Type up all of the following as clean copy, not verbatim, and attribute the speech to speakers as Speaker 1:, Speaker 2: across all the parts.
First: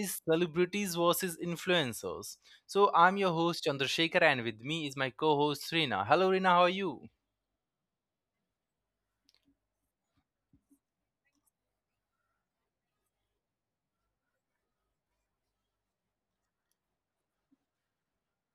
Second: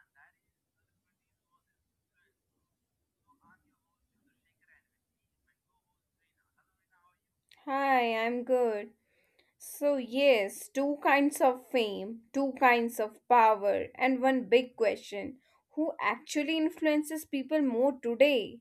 Speaker 1: is celebrities versus influencers. So, I'm your host Chandrasekhar, and with me is my co host Rina. Hello, Rina, how are you?
Speaker 2: Hi, I'm good. So, yes, two kinds of fame, two kinds of power, and one big question who actually influences people more today?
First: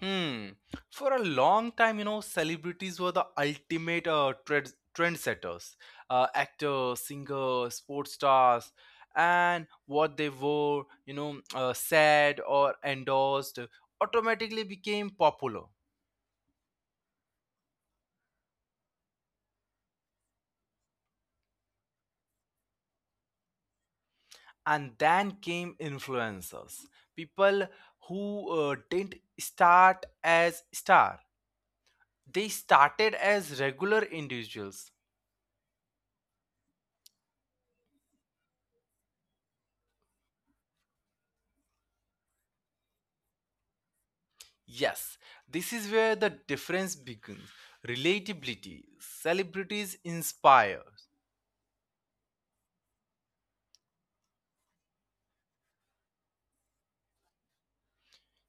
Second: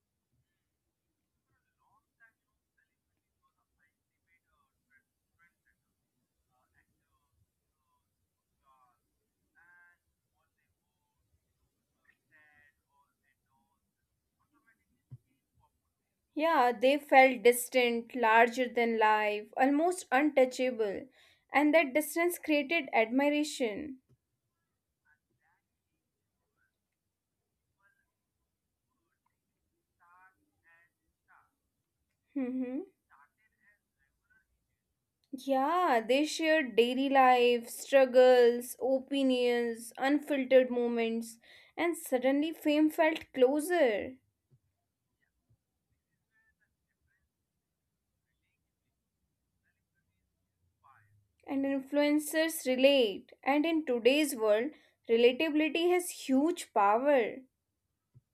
Speaker 1: Hmm. For a long time, you know, celebrities were the ultimate trendsetters. Actors, singers, sports stars, and what they wore, said or endorsed, automatically became popular.
Speaker 2: Yeah, they felt distant, larger than life, almost untouchable, and that distance created admiration.
Speaker 1: And then came influencers, people who didn't start as star. They
Speaker 2: Hmm.
Speaker 1: started as regular individuals.
Speaker 2: Yeah, they shared daily life, struggles, opinions, unfiltered moments, and suddenly fame felt closer.
Speaker 1: Yes, this is where the difference begins. Relatability. Celebrities inspire.
Speaker 2: And influencers relate. And in today's world, relatability has huge power.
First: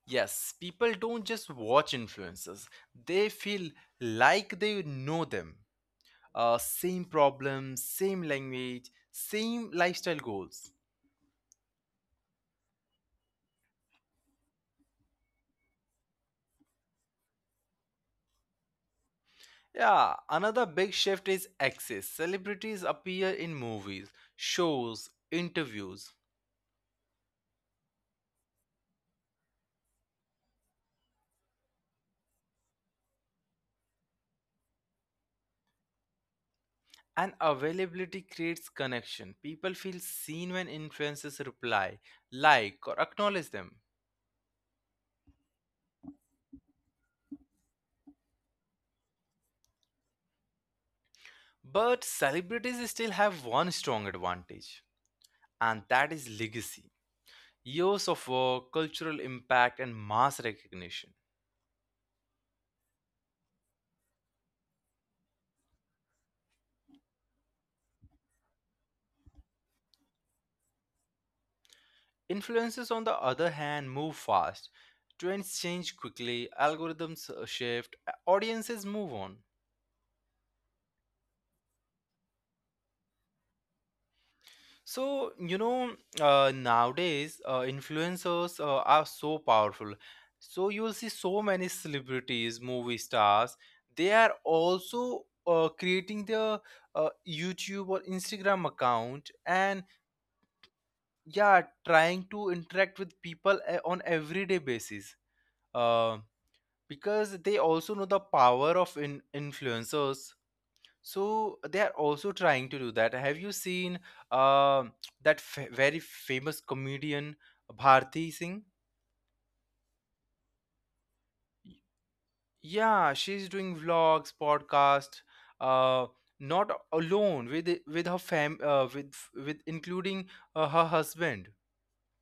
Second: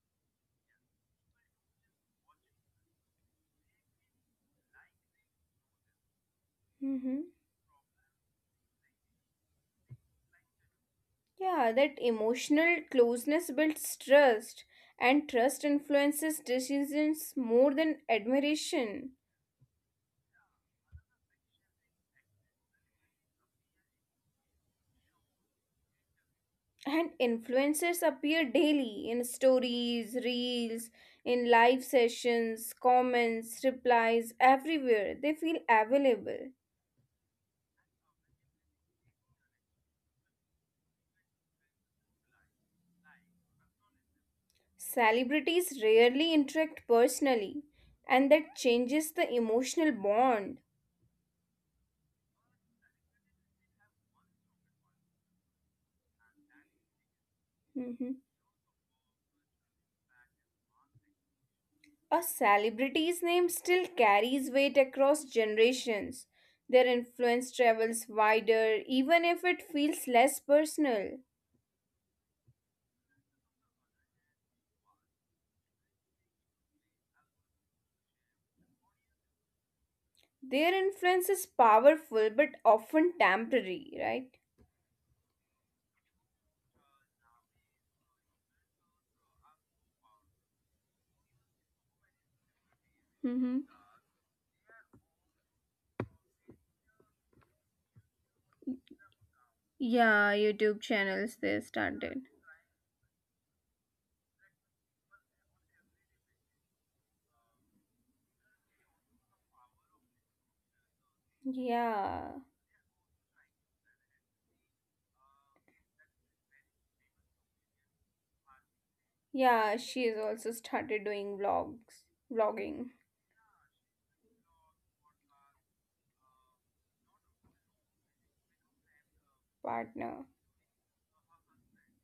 Speaker 1: Yes, people don't just watch influencers, they feel like they know them. Same
Speaker 2: Mhm.
Speaker 1: problems, same language, same lifestyle goals.
Speaker 2: Yeah, that emotional closeness builds trust, and trust influences decisions more than admiration.
Speaker 1: Yeah, another big shift is access. Celebrities appear in movies, shows, interviews.
Speaker 2: And influencers appear daily in stories, reels, in live sessions, comments, replies, everywhere. They feel available.
Speaker 1: And availability creates connection. People feel seen when influencers reply, like, or acknowledge them.
Speaker 2: Celebrities rarely interact personally, and that changes the emotional bond.
Speaker 1: But celebrities still have one strong advantage, and that is legacy years of
Speaker 2: Mhm.
Speaker 1: work, cultural impact, and mass recognition.
Speaker 2: A celebrity's name still carries weight across generations. Their influence travels wider, even if it feels less personal.
Speaker 1: Influencers, on the other hand, move fast. Trends change quickly, algorithms shift, audiences move on.
Speaker 2: Their influence is powerful but often temporary, right?
Speaker 1: So, you know, nowadays influencers are so powerful. So, you'll see so many celebrities, movie stars,
Speaker 2: Mm-hmm.
Speaker 1: they are also creating their YouTube or Instagram account, and
Speaker 2: Yeah, YouTube channels
Speaker 1: yeah,
Speaker 2: they
Speaker 1: trying
Speaker 2: started.
Speaker 1: to interact with people on everyday basis. Uh, because they also know the power of influencers, so they are also
Speaker 2: Yeah.
Speaker 1: trying to do that. Have you seen um that very famous comedian Bharti Singh?
Speaker 2: Yeah, she has also started doing
Speaker 1: Y-
Speaker 2: vlogs, vlogging
Speaker 1: Yeah, she's doing vlogs, podcast, uh, not alone, with her with including
Speaker 2: partner.
Speaker 1: uh, her husband.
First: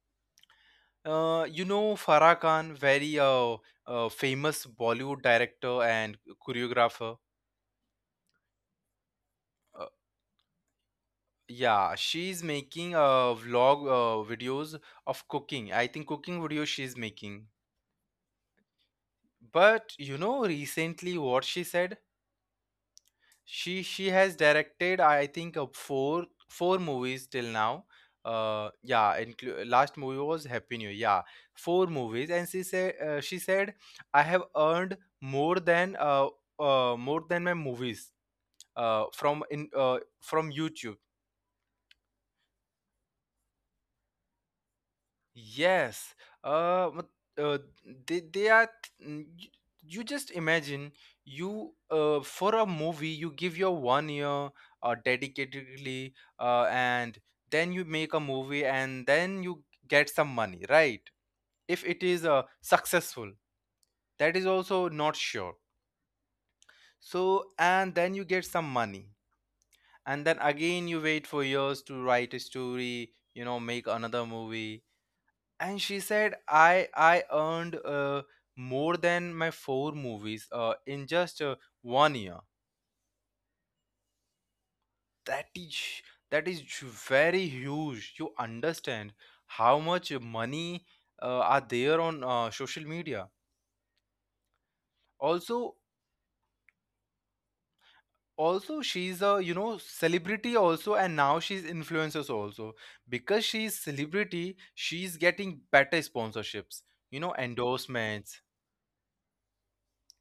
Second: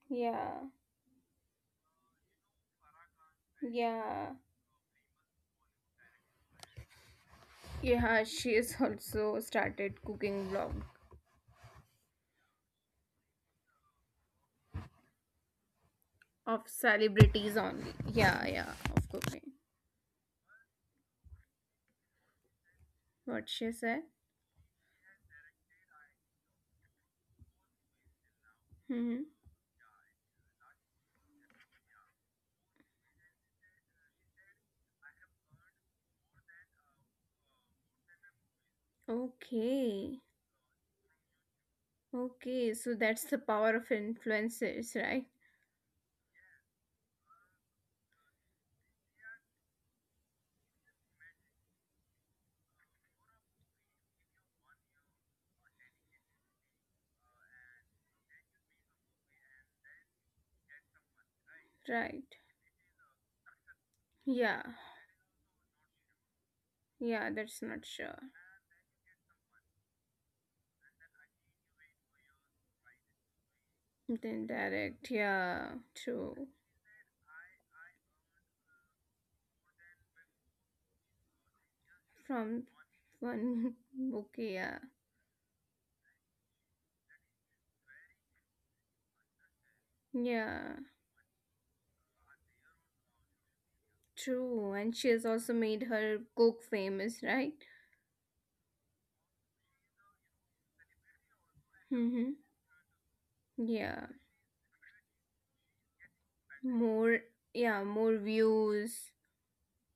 Speaker 2: Yeah,
Speaker 1: You know Farah Khan, very
Speaker 2: yeah.
Speaker 1: famous Bollywood director and choreographer.
Speaker 2: Yeah, she has also started cooking vlog
Speaker 1: Yeah, she's making vlog videos of cooking. I think cooking videos
Speaker 2: of
Speaker 1: she's making.
Speaker 2: celebrities only. Yeah, yeah, of cooking.
Speaker 1: But you know, recently what she said?
Speaker 2: What
Speaker 1: She
Speaker 2: she
Speaker 1: she
Speaker 2: said?
Speaker 1: has directed, I think, four movies till now. Yeah,
Speaker 2: Mm-hmm.
Speaker 1: last movie was Happy New Year. Yeah, four movies, and she said I have earned more than my movies,
Speaker 2: Okay.
Speaker 1: from YouTube.
Speaker 2: Okay, so that's the power of influencers, right?
Speaker 1: Yes. But, uh they are, mm, y- you just imagine, you for a movie you give your one year dedicatedly, and then you make a movie and then you get some money, right? If it is
Speaker 2: Right.
Speaker 1: successful, that is also
Speaker 2: Yeah.
Speaker 1: not sure. So,
Speaker 2: Yeah, that's
Speaker 1: and then
Speaker 2: not
Speaker 1: you get
Speaker 2: sure.
Speaker 1: some money, and then again you wait for years to write a story, you know, make another
Speaker 2: Then
Speaker 1: movie,
Speaker 2: direct,
Speaker 1: and she
Speaker 2: yeah,
Speaker 1: said
Speaker 2: true.
Speaker 1: I earned, more than my four movies, in just one year.
Speaker 2: From one book, yeah.
Speaker 1: That is that is very huge. You understand how much money
Speaker 2: Yeah,
Speaker 1: are there on social media.
Speaker 2: true. And she has
Speaker 1: also
Speaker 2: also made her cook famous, right?
Speaker 1: also she's, a you know, celebrity also, and now she's influencers also. Because she's
Speaker 2: Yeah,
Speaker 1: celebrity, she's getting better sponsorships,
Speaker 2: more, yeah,
Speaker 1: endorsements.
Speaker 2: more views.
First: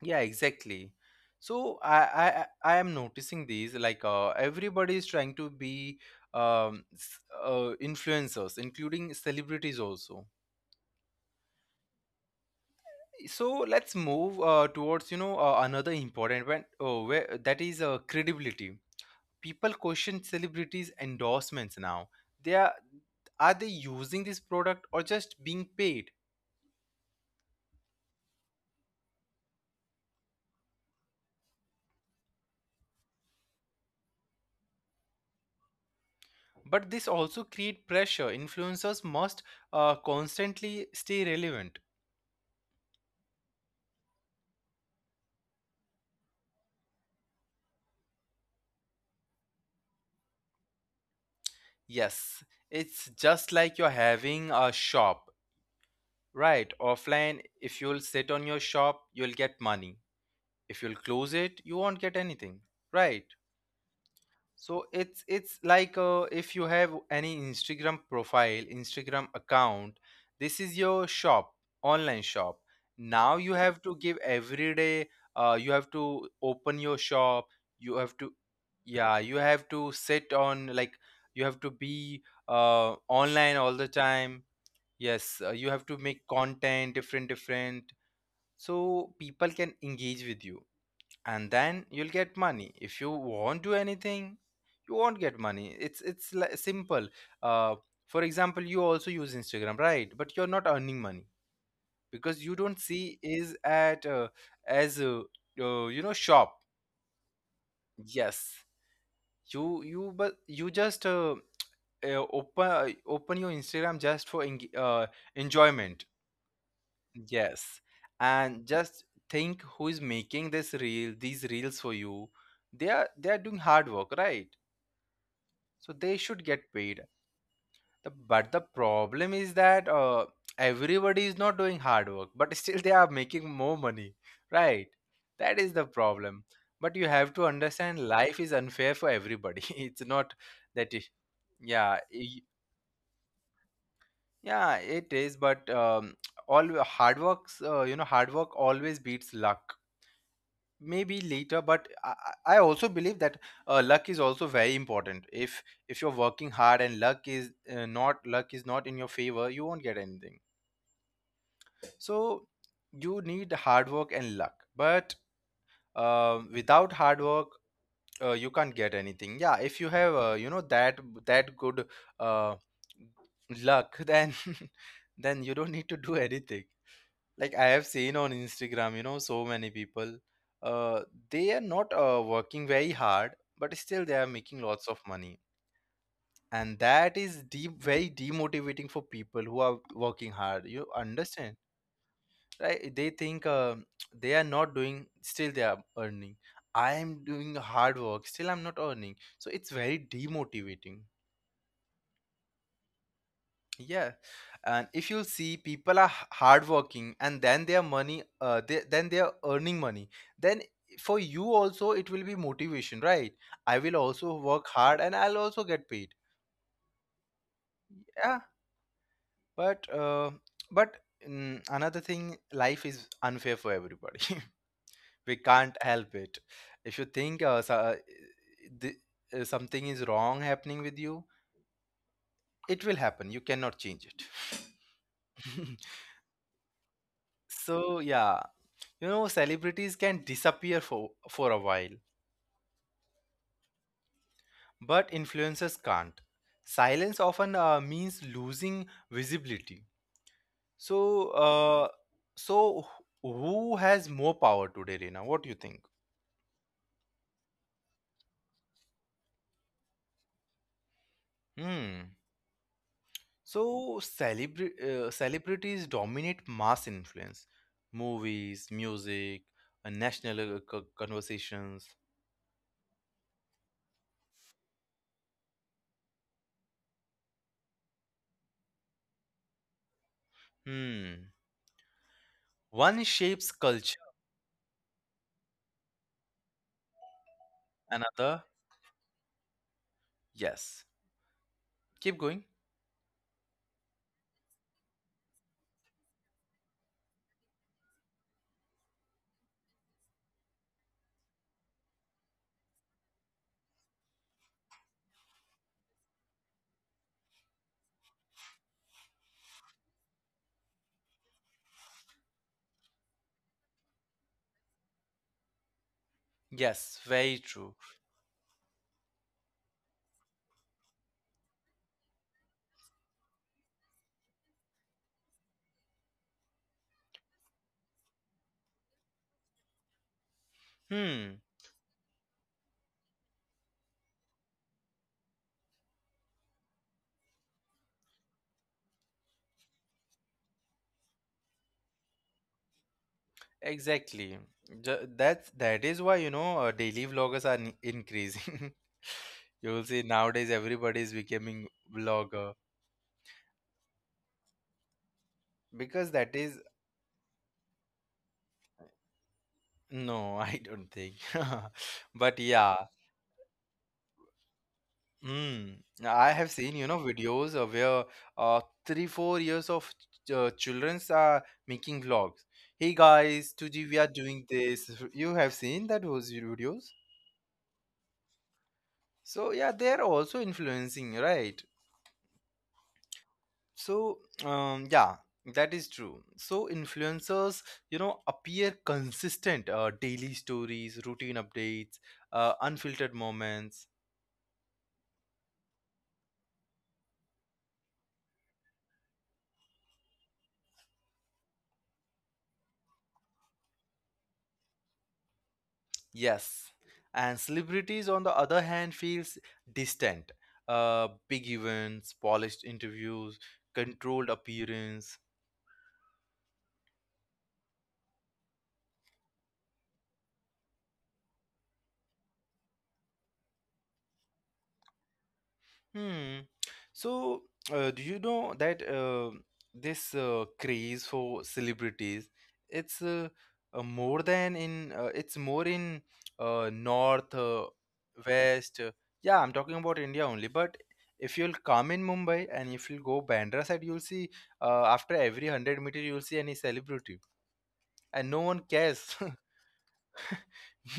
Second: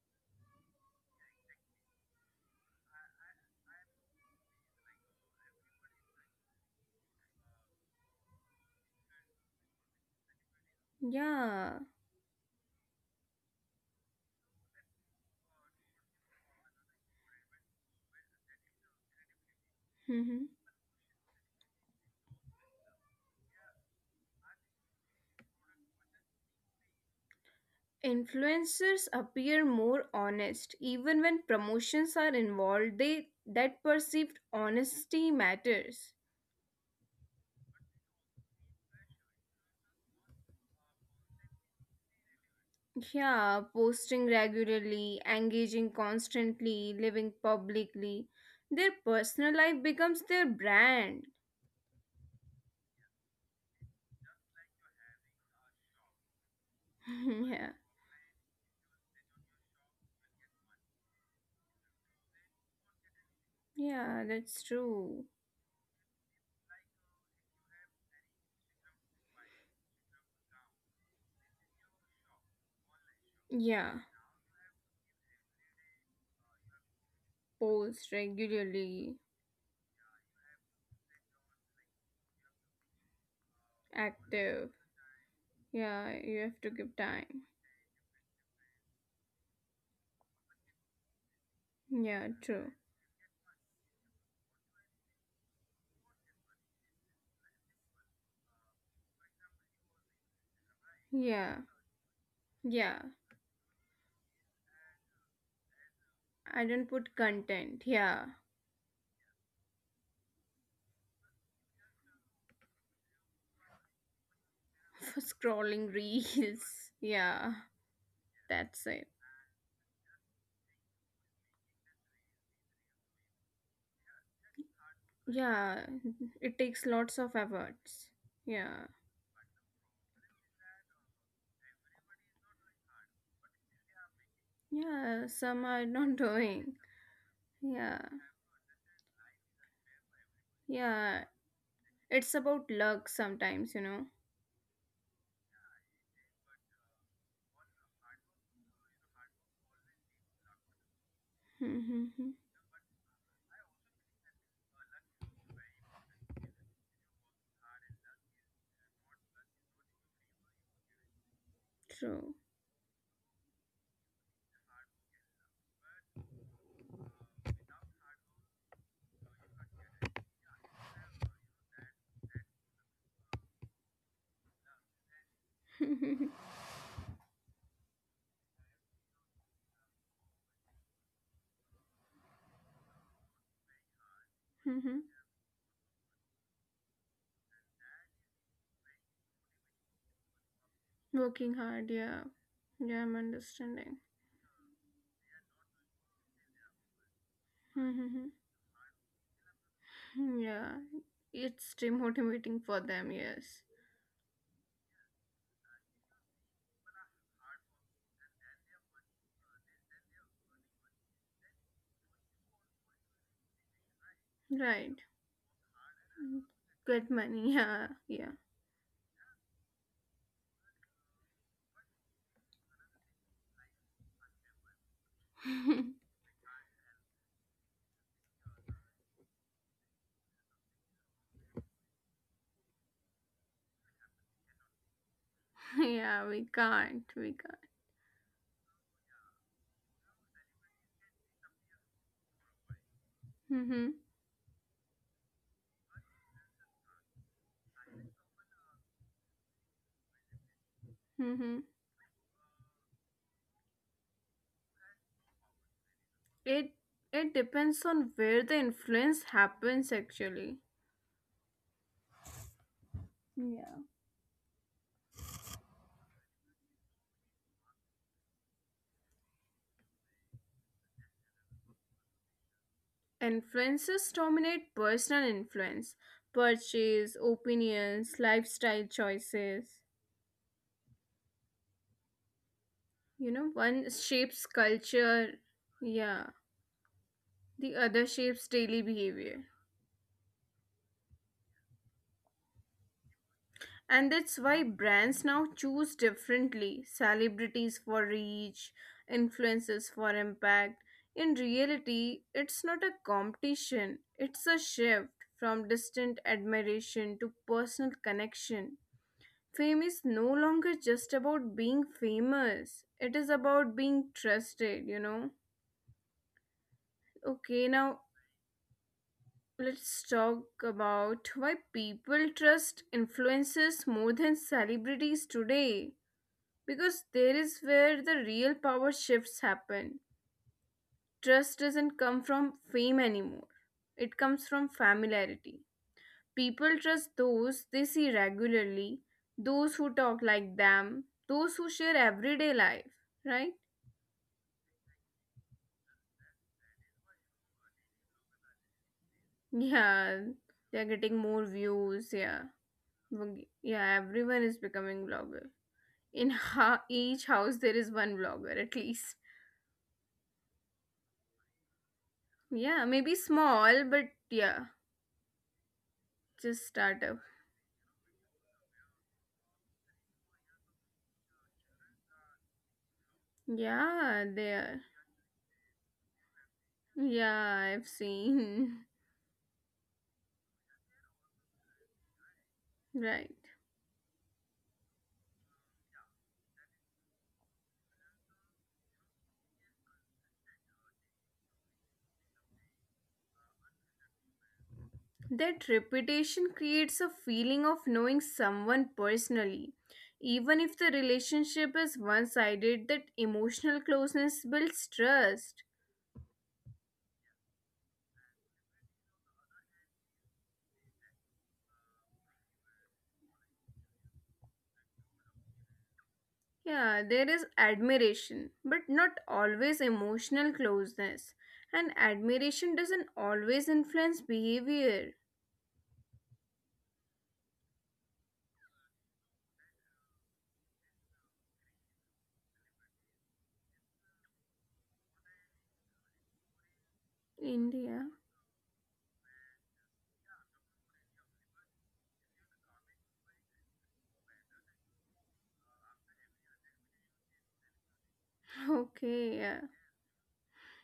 Speaker 1: Yeah, exactly. So I am noticing these, like, everybody is trying to be influencers, including celebrities also.
Speaker 2: Yeah.
Speaker 1: So let's move towards, you know, another important one, where that is credibility. People question
Speaker 2: Hmm.
Speaker 1: celebrities' endorsements now. They Are they using this product or just being paid?
Speaker 2: Influencers appear more honest even when promotions are involved. They that perceived honesty matters.
Speaker 1: But this also create pressure. Influencers must constantly stay relevant.
Speaker 2: Yeah, posting regularly, engaging constantly, living publicly. Their personal life becomes their brand.
Speaker 1: Yes, it's just like you're having a shop, right? Offline,
Speaker 2: Yeah.
Speaker 1: if you'll sit on your shop, you'll get money. If you'll close it, you won't get anything, right?
Speaker 2: Yeah, that's
Speaker 1: So
Speaker 2: true.
Speaker 1: it's like, if you have any instagram profile, instagram account, this is your shop, online shop. Now you
Speaker 2: Yeah,
Speaker 1: have to give every day, you have to open your shop,
Speaker 2: post
Speaker 1: you have to,
Speaker 2: regularly,
Speaker 1: yeah, you have to sit on, like, you have to be online all the time.
Speaker 2: active.
Speaker 1: Yes, you have
Speaker 2: Yeah,
Speaker 1: to
Speaker 2: you
Speaker 1: make
Speaker 2: have to give
Speaker 1: content
Speaker 2: time.
Speaker 1: different different, so people can engage with you, and then
Speaker 2: Yeah,
Speaker 1: you'll get
Speaker 2: true.
Speaker 1: money. If you won't do anything, you won't get money. It's simple. uh, for example, you also use instagram, right, but you're not earning money,
Speaker 2: Yeah,
Speaker 1: because you don't
Speaker 2: yeah.
Speaker 1: see is at as,
Speaker 2: I
Speaker 1: shop.
Speaker 2: don't put content. Yeah,
Speaker 1: Yes, you but you just, open your instagram just for
Speaker 2: for scrolling
Speaker 1: enjoyment.
Speaker 2: reels. Yeah,
Speaker 1: Yes, and
Speaker 2: that's it.
Speaker 1: just think who is making this reel, these reels for you. They are doing hard work, right?
Speaker 2: Yeah,
Speaker 1: So they
Speaker 2: it
Speaker 1: should
Speaker 2: takes
Speaker 1: get
Speaker 2: lots
Speaker 1: paid.
Speaker 2: of efforts.
Speaker 1: But the
Speaker 2: Yeah,
Speaker 1: problem is that, everybody is not doing hard work, but still they are making more money, right?
Speaker 2: yeah. Some
Speaker 1: That
Speaker 2: are
Speaker 1: is the
Speaker 2: not
Speaker 1: problem.
Speaker 2: doing.
Speaker 1: But you have to
Speaker 2: Yeah,
Speaker 1: understand, life is unfair for everybody. It's not that
Speaker 2: yeah.
Speaker 1: yeah,
Speaker 2: It's about luck sometimes,
Speaker 1: yeah, it is, but all hard works, hard work always beats luck. Maybe later, but i,
Speaker 2: know.
Speaker 1: I I also believe that, luck is also very important. If you're working hard and luck is not, luck is not in your favor, you won't get anything. So you need hard work and luck, but without hard work, you can't get anything. Yeah, if you have, you know, that good, uh, luck, then then you don't need to do
Speaker 2: True.
Speaker 1: anything. Like, I have seen on instagram, so many people, uh they are not, working very hard, but still they are making lots of money, and that is deep, very demotivating for people who are working hard, you
Speaker 2: Working
Speaker 1: understand,
Speaker 2: hard, yeah.
Speaker 1: right?
Speaker 2: Yeah, I'm
Speaker 1: They think,
Speaker 2: understanding.
Speaker 1: they are not doing, still they are earning, I am doing hard
Speaker 2: Mhm.
Speaker 1: work, still I'm not earning, so it's very
Speaker 2: Yeah,
Speaker 1: demotivating.
Speaker 2: it's demotivating for them, yes.
Speaker 1: Yeah, and if you'll see, people are hardworking, and then their money, then they are earning money. Then for you also, it will be motivation, right? I will also work
Speaker 2: Right.
Speaker 1: hard, and I'll also get paid.
Speaker 2: Get money, yeah, yeah.
Speaker 1: Yeah, but but another thing, life is unfair for everybody. We can't help it. If you think, so, the, something is wrong happening with you, it will happen. You cannot change it.
Speaker 2: Yeah, we can't, we can't.
Speaker 1: So yeah. You know, celebrities can disappear for, a while,
Speaker 2: Mm-hmm,
Speaker 1: but influencers can't. Silence often means losing visibility. So,
Speaker 2: mm-hmm.
Speaker 1: so who has more power today, Reena? What do you think?
Speaker 2: It, it depends on where the influence happens, actually.
Speaker 1: Hmm.
Speaker 2: Yeah.
Speaker 1: So, celebrities dominate mass influence, movies, music, national conversations.
Speaker 2: Influences dominate personal influence, purchase, opinions, lifestyle choices.
Speaker 1: Hmm. One
Speaker 2: You know,
Speaker 1: shapes
Speaker 2: one
Speaker 1: culture,
Speaker 2: shapes culture, yeah, the other shapes
Speaker 1: another,
Speaker 2: daily behavior.
Speaker 1: yes. Keep going.
Speaker 2: And that's why brands now choose differently, celebrities for reach, influencers for impact. In reality, it's not a competition, it's a shift from distant admiration to personal connection. Fame is no longer just about being famous, it is about being trusted.
Speaker 1: Yes, very
Speaker 2: Okay,
Speaker 1: true.
Speaker 2: now let's talk about why people trust influencers more than celebrities today. Because there is where the real power shifts happen.
Speaker 1: Hmm,
Speaker 2: Trust doesn't come from fame anymore, it comes from familiarity. People trust those they see regularly, those who talk like them, those who share everyday life, right?
Speaker 1: exactly. That is why, daily vloggers are increasing. You will see
Speaker 2: Yeah,
Speaker 1: nowadays
Speaker 2: they're
Speaker 1: everybody is
Speaker 2: getting more
Speaker 1: becoming
Speaker 2: views, yeah.
Speaker 1: vlogger,
Speaker 2: Yeah, everyone is becoming vlogger.
Speaker 1: because
Speaker 2: in
Speaker 1: that is,
Speaker 2: ha- each house there is one vlogger at least.
Speaker 1: no, I don't think. But yeah,
Speaker 2: Yeah, maybe small, but yeah.
Speaker 1: hmm, I have
Speaker 2: Just
Speaker 1: seen,
Speaker 2: start up.
Speaker 1: videos of where, uh 3 4 years of childrens are making vlogs. Hey guys, today we are
Speaker 2: Yeah,
Speaker 1: doing
Speaker 2: there.
Speaker 1: this. You have seen that those videos?
Speaker 2: Yeah, I've seen.
Speaker 1: So yeah, they are also influencing, right?
Speaker 2: Right.
Speaker 1: So, yeah, that is true. So, influencers, appear consistent, daily stories, routine updates, unfiltered moments.
Speaker 2: That reputation creates a feeling of knowing someone personally, even if the relationship is one sided. That emotional closeness builds trust.
Speaker 1: Yes. And celebrities, on the other hand, feels distant. Big events, polished interviews, controlled appearance.
Speaker 2: Yeah, there is admiration, but not always emotional closeness. And admiration doesn't always influence behavior.
Speaker 1: Hmm. So, do you know that, this craze for celebrities, it's uh, it's more in, north,
Speaker 2: India.
Speaker 1: west. Yeah, I'm talking about India only. But if you'll come in Mumbai and if you'll go Bandra side, you'll see, after every 100 meter you'll see any celebrity, and no one cares.
Speaker 2: Okay, yeah,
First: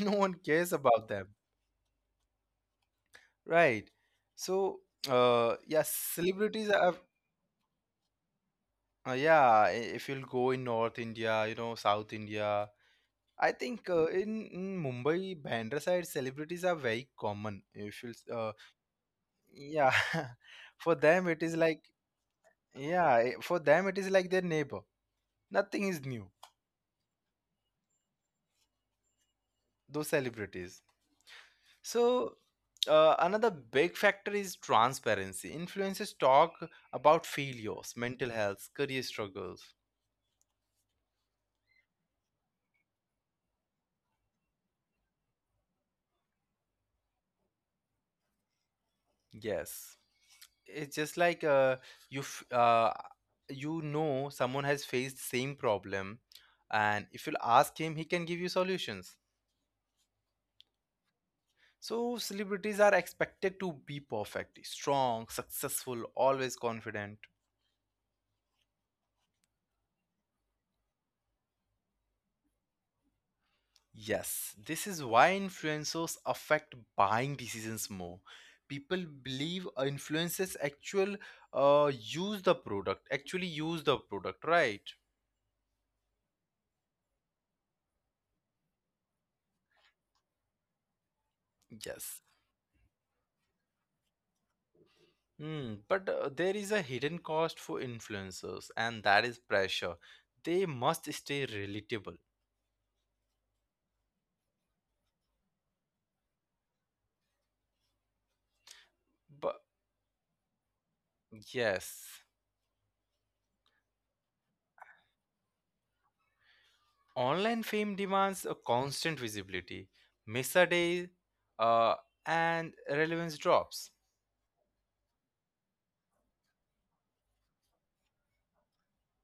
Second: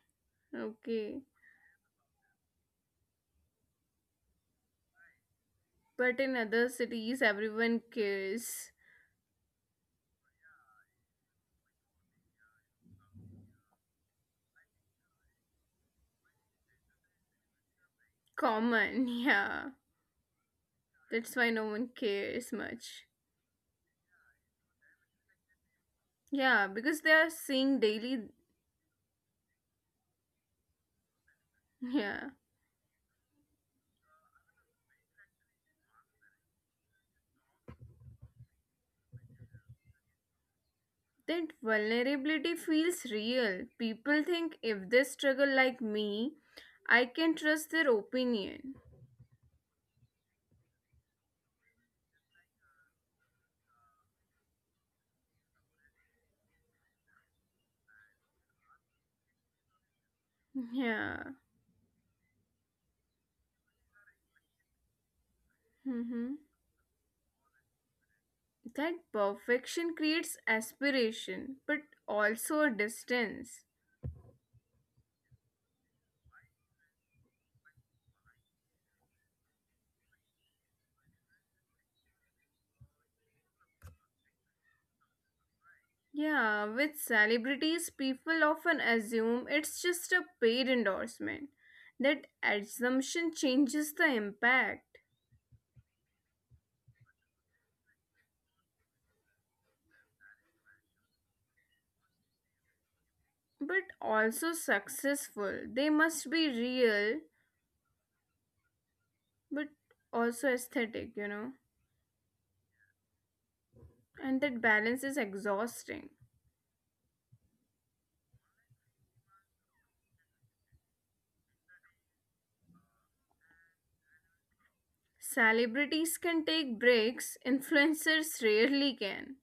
Speaker 1: No one cares about
Speaker 2: okay.
Speaker 1: them, right? So, yeah,
Speaker 2: But in other
Speaker 1: celebrities are.
Speaker 2: cities, everyone cares.
Speaker 1: Yeah, if you'll go in North India, you know, South India, I think, in Mumbai, Bandra side, celebrities are very common. If you,
Speaker 2: Common, yeah.
Speaker 1: yeah, for them
Speaker 2: That's
Speaker 1: it is
Speaker 2: why no
Speaker 1: like,
Speaker 2: one cares
Speaker 1: yeah,
Speaker 2: much.
Speaker 1: for them it is like their neighbor. Nothing is new.
Speaker 2: Yeah, because they are seeing daily.
Speaker 1: Those celebrities.
Speaker 2: Yeah.
Speaker 1: So, another big factor is transparency. Influencers talk about failures, mental health, career struggles.
Speaker 2: That vulnerability feels real. People think if they struggle like me, I can trust their opinion.
Speaker 1: Yes. It's just like, you you know someone has faced same problem, and if you'll ask him he can give you solutions.
Speaker 2: Yeah.
Speaker 1: So celebrities are expected to be perfect, strong, successful,
Speaker 2: Mm-hmm.
Speaker 1: always confident.
Speaker 2: That perfection creates aspiration, but also a distance.
Speaker 1: Yes, this is why influencers affect buying decisions more. People believe influencers actually use the product, right?
Speaker 2: Yeah, with celebrities, people often assume it's just a paid endorsement. That
Speaker 1: Yes.
Speaker 2: assumption changes the impact.
Speaker 1: Hmm, but there is a hidden cost for influencers, and that is pressure. They must stay relatable.
Speaker 2: But also successful. They must be real, but
Speaker 1: But
Speaker 2: also aesthetic, you know?
Speaker 1: yes,
Speaker 2: And that balance is exhausting.
Speaker 1: online fame demands a constant visibility. Miss a day, uh, and relevance drops.
Speaker 2: Celebrities can take breaks, influencers rarely can.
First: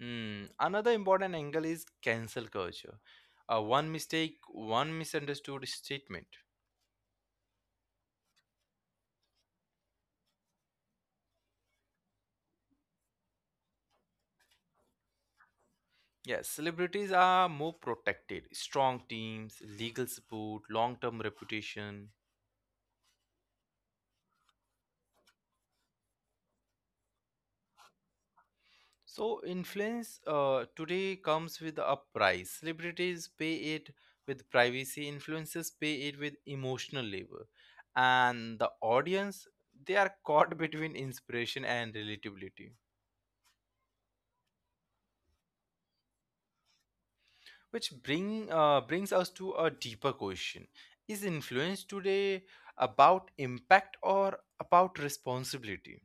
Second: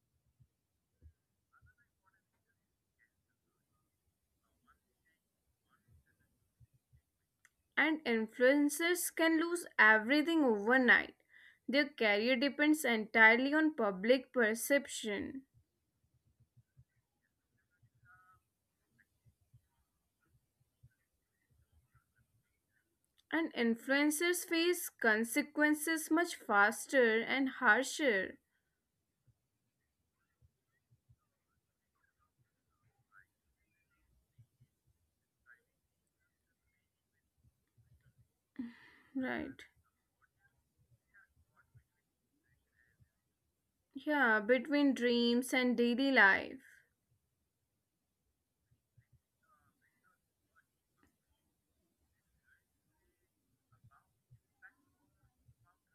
Speaker 1: Hmm. Another important angle is cancel culture. One mistake, one misunderstood statement.
Speaker 2: And influencers can lose everything overnight. Their career depends entirely on public perception.
Speaker 1: Yes, celebrities are more protected. Strong teams, legal support, long term reputation.
Speaker 2: And influencers face consequences much faster and harsher.
Speaker 1: So influence, today comes with a price. Celebrities pay it with privacy, influencers pay it with emotional labor, and the audience, they
Speaker 2: Right.
Speaker 1: are caught between inspiration and relatability.
Speaker 2: Yeah, between dreams and daily life.
Speaker 1: Which brings us to a deeper question: is influence today about impact or about responsibility?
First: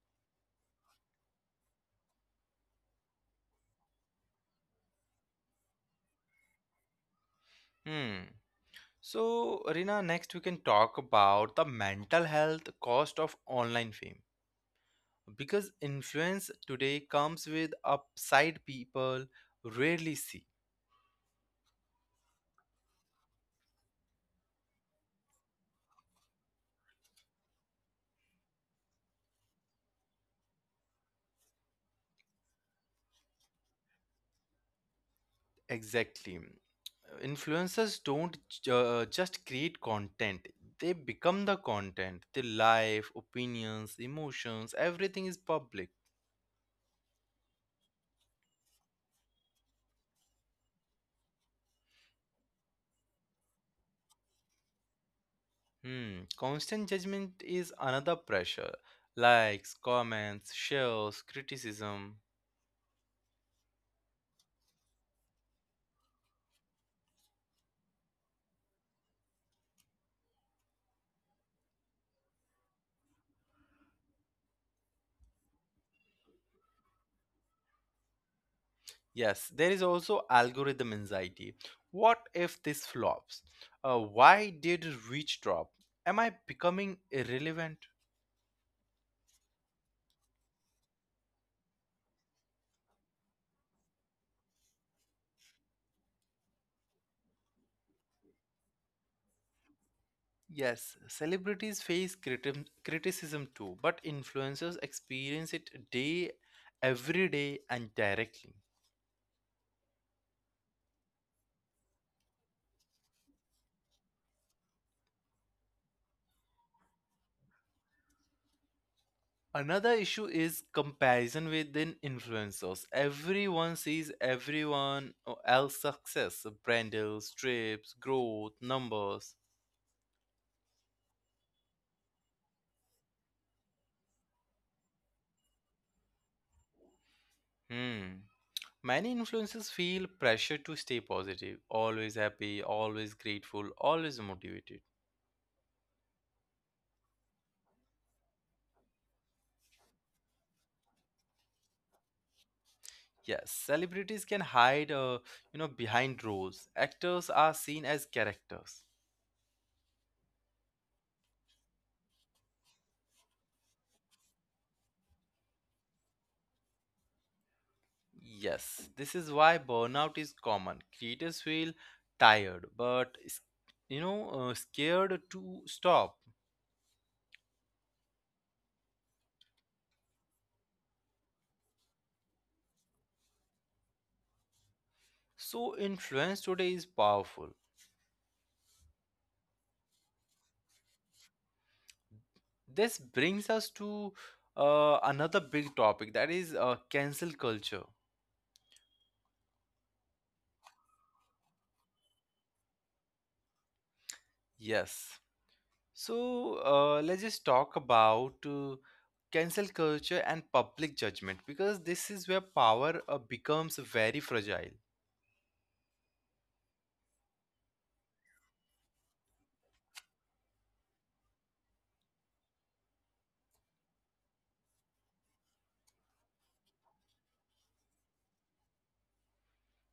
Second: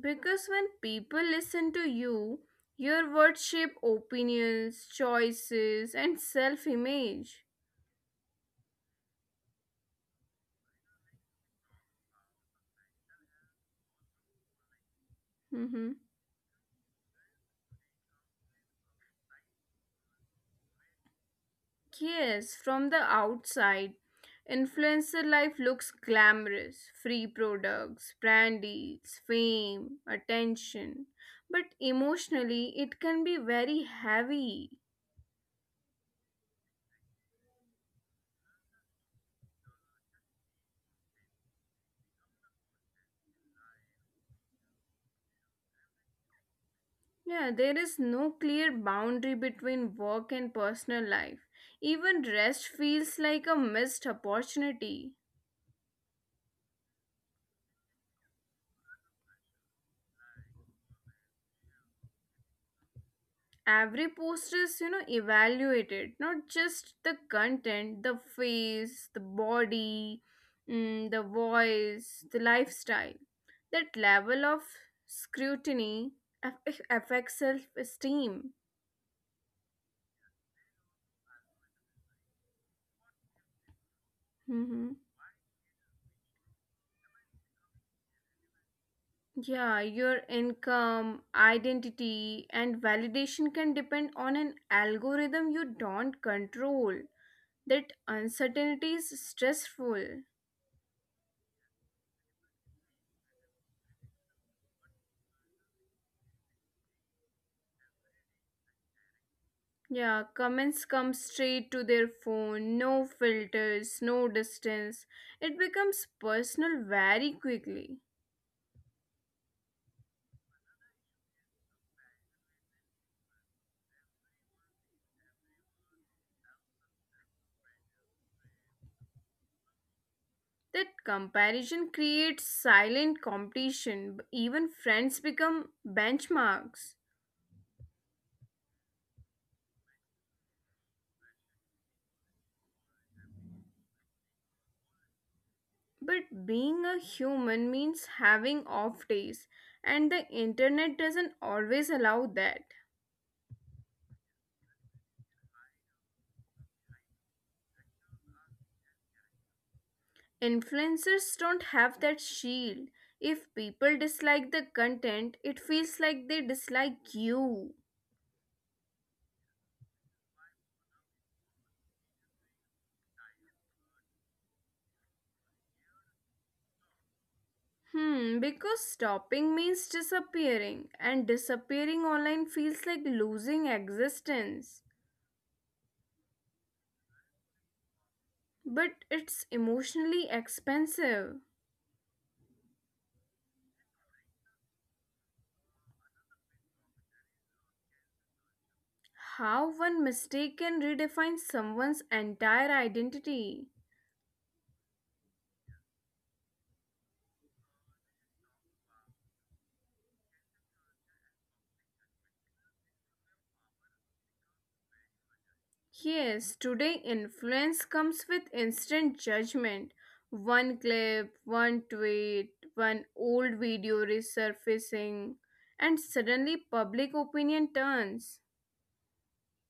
Speaker 2: Because when people listen to you, your words shape opinions, choices, and self image.
Speaker 1: Hmm. So, Rina, next we can talk about the mental health cost of online fame, because influence today comes with upside people rarely see.
Speaker 2: Yes, from the outside, influencer life looks glamorous, free products, brand deals, fame, attention. But emotionally, it can be very heavy.
Speaker 1: Exactly. Influencers don't just create content, they become the content. Their life, opinions, emotions, everything is public.
Speaker 2: Yeah, there is no clear boundary between work and personal life. Even rest feels like a missed opportunity.
Speaker 1: Hmm. Constant judgment is another pressure. Likes, comments, shares, criticism.
Speaker 2: Every post is evaluated, not just the content, the face, the body, the voice, the lifestyle. That level of scrutiny affects self-esteem.
Speaker 1: Yes, there is also algorithm anxiety. What if this flops? Why did
Speaker 2: Hmm.
Speaker 1: reach drop? Am I becoming irrelevant?
Speaker 2: Yeah, your income, identity, and validation can depend on an algorithm you don't control. That uncertainty is stressful.
Speaker 1: Yes, celebrities face criticism too, but influencers experience it day, every day, and directly.
Speaker 2: Yeah, comments come straight to their phone, no filters, no distance. It becomes personal very quickly.
Speaker 1: Another issue is comparison within influencers. Everyone sees everyone else's success, brand deals, trips, growth, numbers.
Speaker 2: That comparison creates silent competition. Even friends become benchmarks.
Speaker 1: Hmm. Many influencers feel pressure to stay positive, always happy, always grateful, always motivated.
Speaker 2: But being a human means having off days, and the internet doesn't always allow that.
Speaker 1: Yes, celebrities can hide, you know, behind roles. Actors are seen as characters.
Speaker 2: Influencers don't have that shield. If people dislike the content, it feels like they dislike you.
Speaker 1: Yes, this is why burnout is common. Creators feel tired, but scared to stop.
Speaker 2: Hmm, because stopping means disappearing, and disappearing online feels like losing existence.
Speaker 1: So influence today is powerful.
Speaker 2: But it's emotionally expensive.
Speaker 1: This brings us to another big topic, that is cancel culture.
Speaker 2: How one mistake can redefine someone's entire identity.
Speaker 1: Yes. So let's just talk about cancel culture and public judgment, because this is where power becomes very fragile.
Speaker 2: Yes, today influence comes with instant judgment. One clip, one tweet, one old video resurfacing, and suddenly public opinion turns.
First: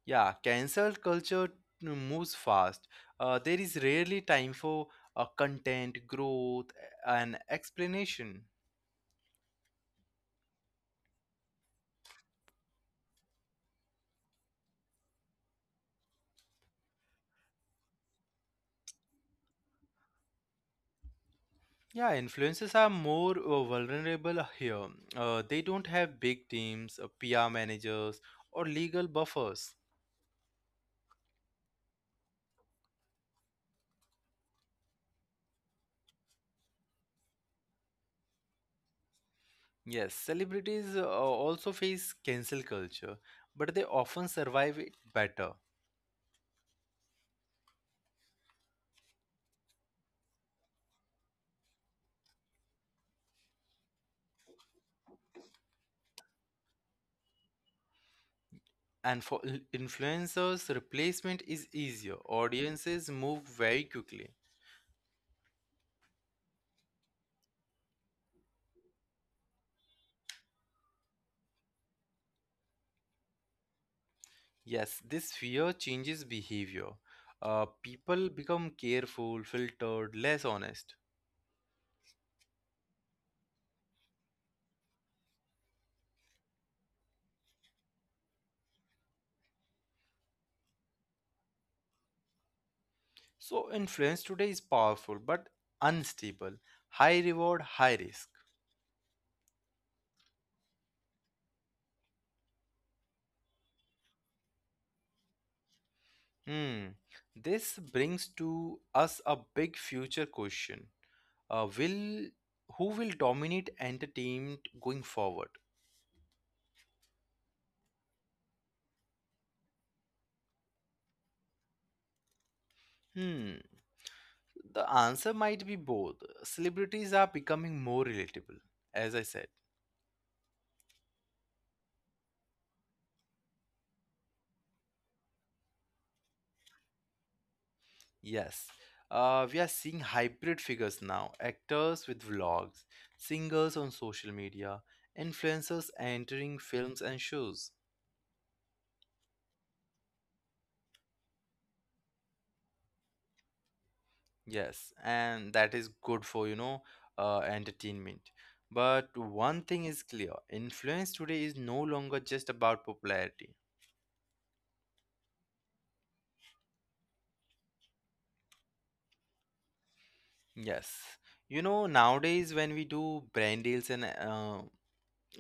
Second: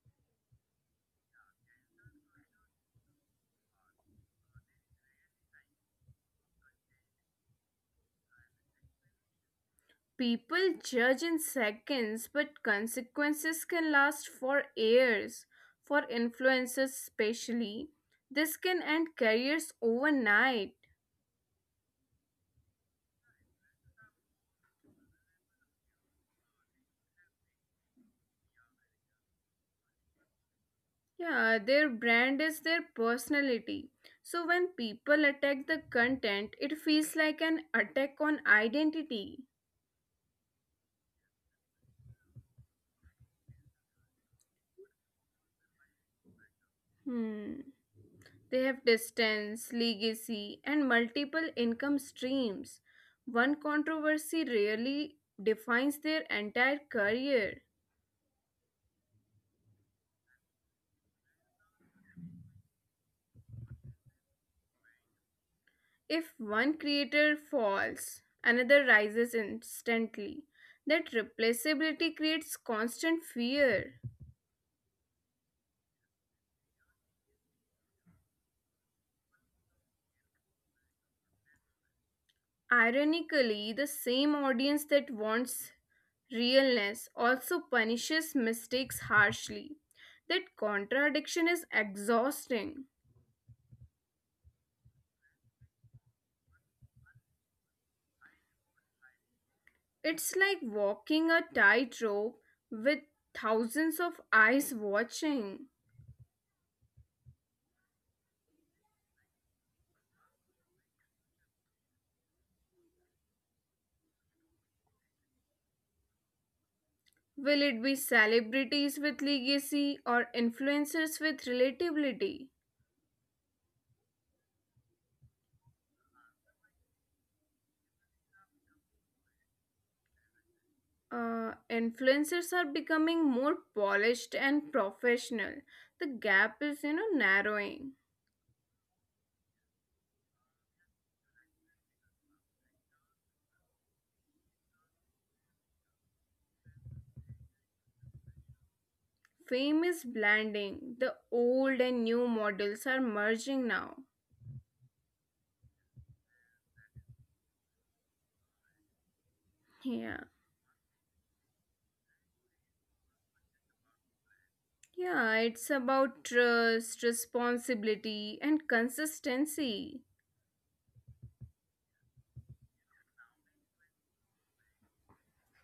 Speaker 1: Yeah, cancel culture moves fast. There is rarely time for content, growth, and explanation.
Speaker 2: People judge in seconds, but consequences can last for years. For influencers, especially, this can end careers overnight.
Speaker 1: Yeah, influencers are more vulnerable here. They don't have big teams, PR managers, or legal buffers.
Speaker 2: Yeah, their brand is their personality. So when people attack the content, it feels like an attack on identity.
Speaker 1: Yes, celebrities also face cancel culture, but they often survive it better.
Speaker 2: Hmm. They have distance, legacy, and multiple income streams. One controversy rarely defines their entire career.
Speaker 1: And for influencers, replacement is easier. Audiences move very quickly.
Speaker 2: If one creator falls, another rises instantly. That replaceability creates constant fear.
Speaker 1: Yes, this fear changes behavior. People become careful, filtered, less honest.
Speaker 2: Ironically, the same audience that wants realness also punishes mistakes harshly. That contradiction is exhausting.
Speaker 1: So, influence today is powerful but unstable. High reward, high risk.
Speaker 2: It's like walking a tightrope with thousands of eyes watching.
Speaker 1: Hmm. This brings to us a big future question. Will Who will dominate entertainment going forward?
Speaker 2: Will it be celebrities with legacy or influencers with relatability?
Speaker 1: Hmm. The answer might be both. Celebrities are becoming more relatable, as I said.
Speaker 2: Influencers are becoming more polished and professional. The gap is, narrowing.
Speaker 1: Yes. We are seeing hybrid figures now, actors with vlogs, singers on social media, influencers entering films and shows.
Speaker 2: Fame is blending. The old and new models are merging now.
Speaker 1: Yes, and that is good for, you know, entertainment. But one thing
Speaker 2: Yeah.
Speaker 1: is clear, influence today is no longer just about popularity.
Speaker 2: Yeah, it's about trust, responsibility, and consistency.
Speaker 1: Yes. You know, nowadays when we do brand deals and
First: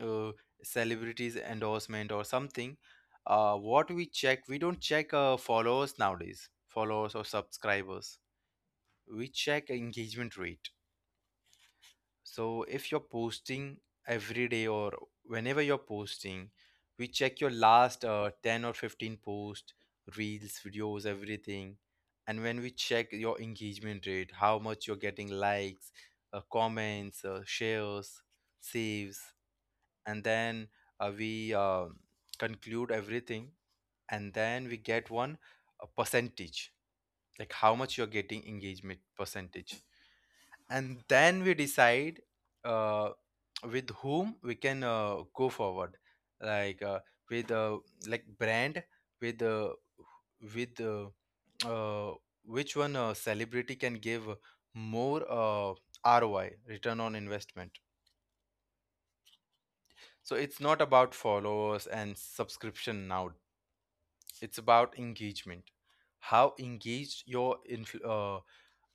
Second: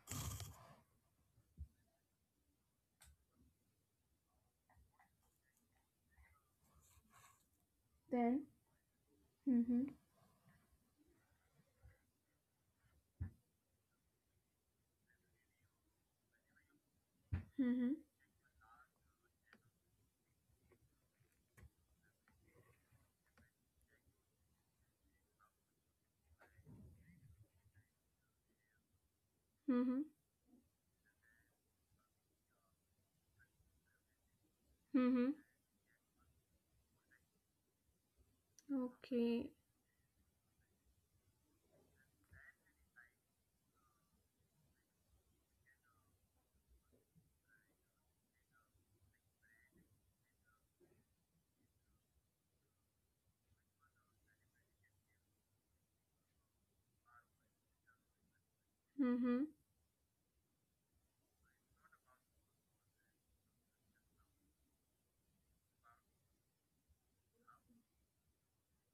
Speaker 1: uh, celebrities endorsement or something, what we check, we don't check followers nowadays, followers or subscribers.
Speaker 2: Then,
Speaker 1: We check
Speaker 2: mm-hmm,
Speaker 1: engagement rate. So if you're posting every day or whenever you're posting, we check your
Speaker 2: mm-hmm,
Speaker 1: last 10 or 15 posts, reels, videos, everything. And when we check your engagement rate, how much you're getting likes, comments, shares, saves,
Speaker 2: mm-hmm,
Speaker 1: and then we conclude everything. And then we get
Speaker 2: mm-hmm.
Speaker 1: one a percentage, like how much you're getting engagement
Speaker 2: Okay,
Speaker 1: percentage. And then we decide uh, with whom we can go forward, like with like brand, with uh, with uh, which one celebrity can give more ROI, return on investment.
Speaker 2: mm-hmm,
Speaker 1: So it's not about followers and subscription now, it's about engagement, how engaged your influ- uh,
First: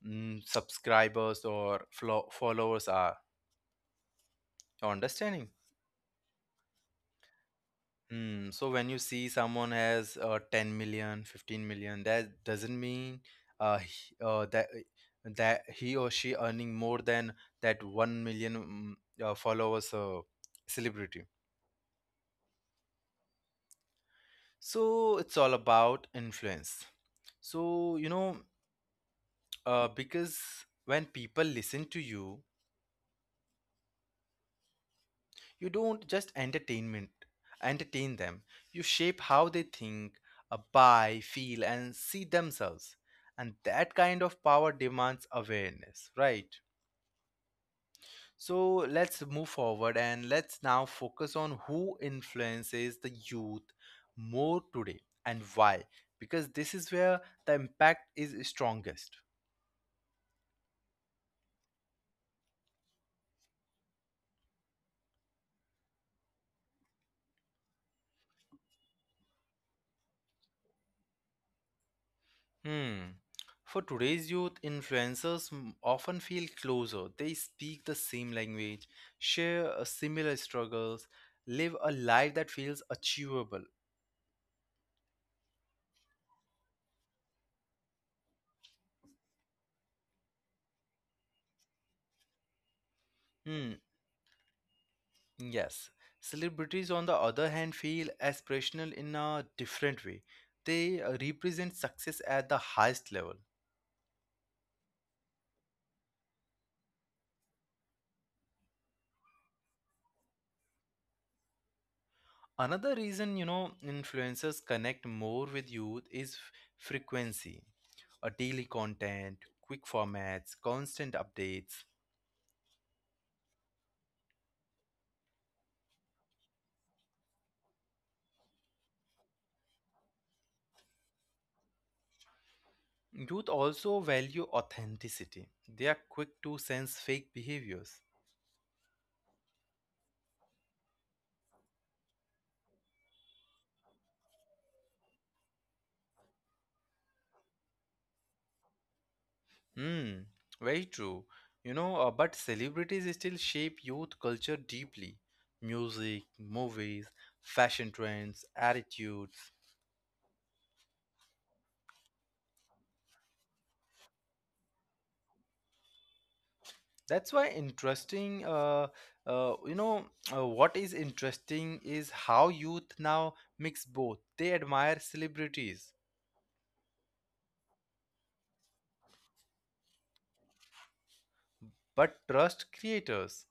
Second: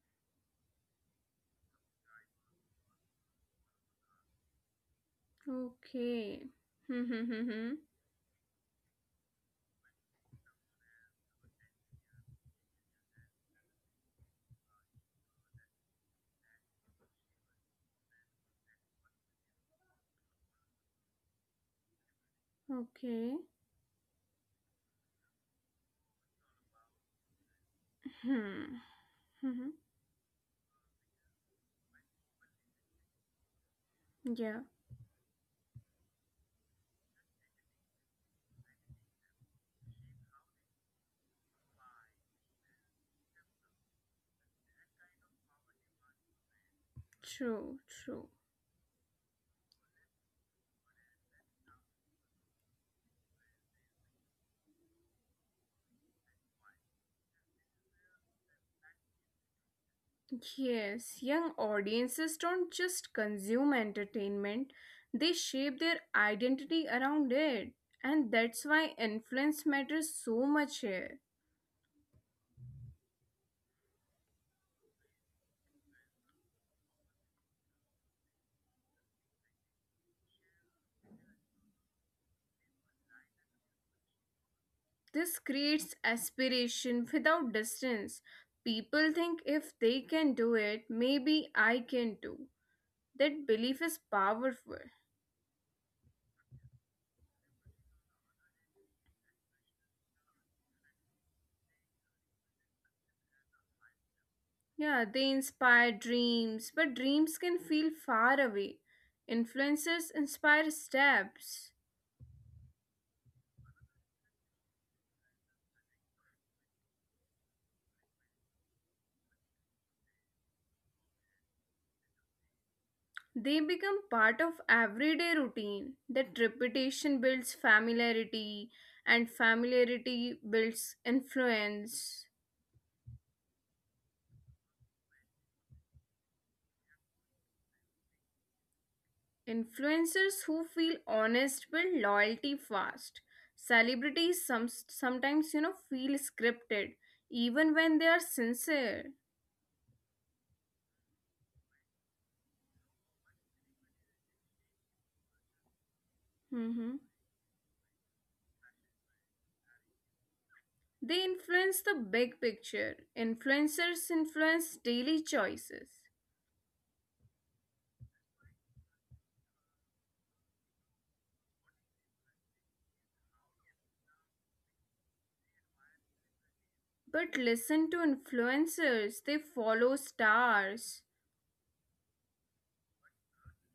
Speaker 1: mm, subscribers or followers are, you understanding?
Speaker 2: okay, mm-hmm, mm-hmm,
Speaker 1: Hmm. So when you see someone has 10 million, 15 million, that doesn't mean he, that that he or she earning more than that 1 million followers celebrity.
Speaker 2: okay,
Speaker 1: So it's all about influence. So, you know,
Speaker 2: hmm, mm-hmm.
Speaker 1: because when people listen to you,
Speaker 2: Yeah,
Speaker 1: you don't just entertain them. You shape how they think, buy, feel, and see themselves. And that kind of power demands awareness, right?
Speaker 2: true, true.
Speaker 1: So let's move forward and let's now focus on who influences the youth more today and why. Because this is where the impact is strongest.
Speaker 2: Yes, young audiences don't just consume entertainment, they shape their identity around it. And that's why influence matters so much here.
Speaker 1: Hmm. For today's youth, influencers often feel closer. They speak the same language, share similar struggles, live a life that feels achievable.
Speaker 2: This creates aspiration without distance. People think if they can do it, maybe I can too. That belief
Speaker 1: Hmm.
Speaker 2: is powerful.
Speaker 1: Yes. Celebrities, on the other hand, feel aspirational in a different way. They represent success at the highest level.
Speaker 2: Yeah, they inspire dreams, but dreams can feel far away. Influencers inspire steps.
Speaker 1: Another reason, you know, influencers connect more with youth is frequency, a daily content, quick formats, constant updates.
Speaker 2: They become part of everyday routine. That repetition builds familiarity, and familiarity builds influence.
Speaker 1: Youth also value authenticity. They are quick to sense fake behaviors.
Speaker 2: Influencers who feel honest build loyalty fast. Celebrities sometimes, feel scripted, even when they are sincere.
Speaker 1: Hmm, very true. You know, but celebrities still shape youth culture deeply. Music,
Speaker 2: Mhm.
Speaker 1: movies, fashion trends, attitudes.
Speaker 2: They influence the big picture. Influencers influence daily choices.
Speaker 1: That's why uh, you know, what is interesting is how youth now mix both. They admire celebrities,
Speaker 2: But listen to influencers, they follow stars.
Speaker 1: but trust creators.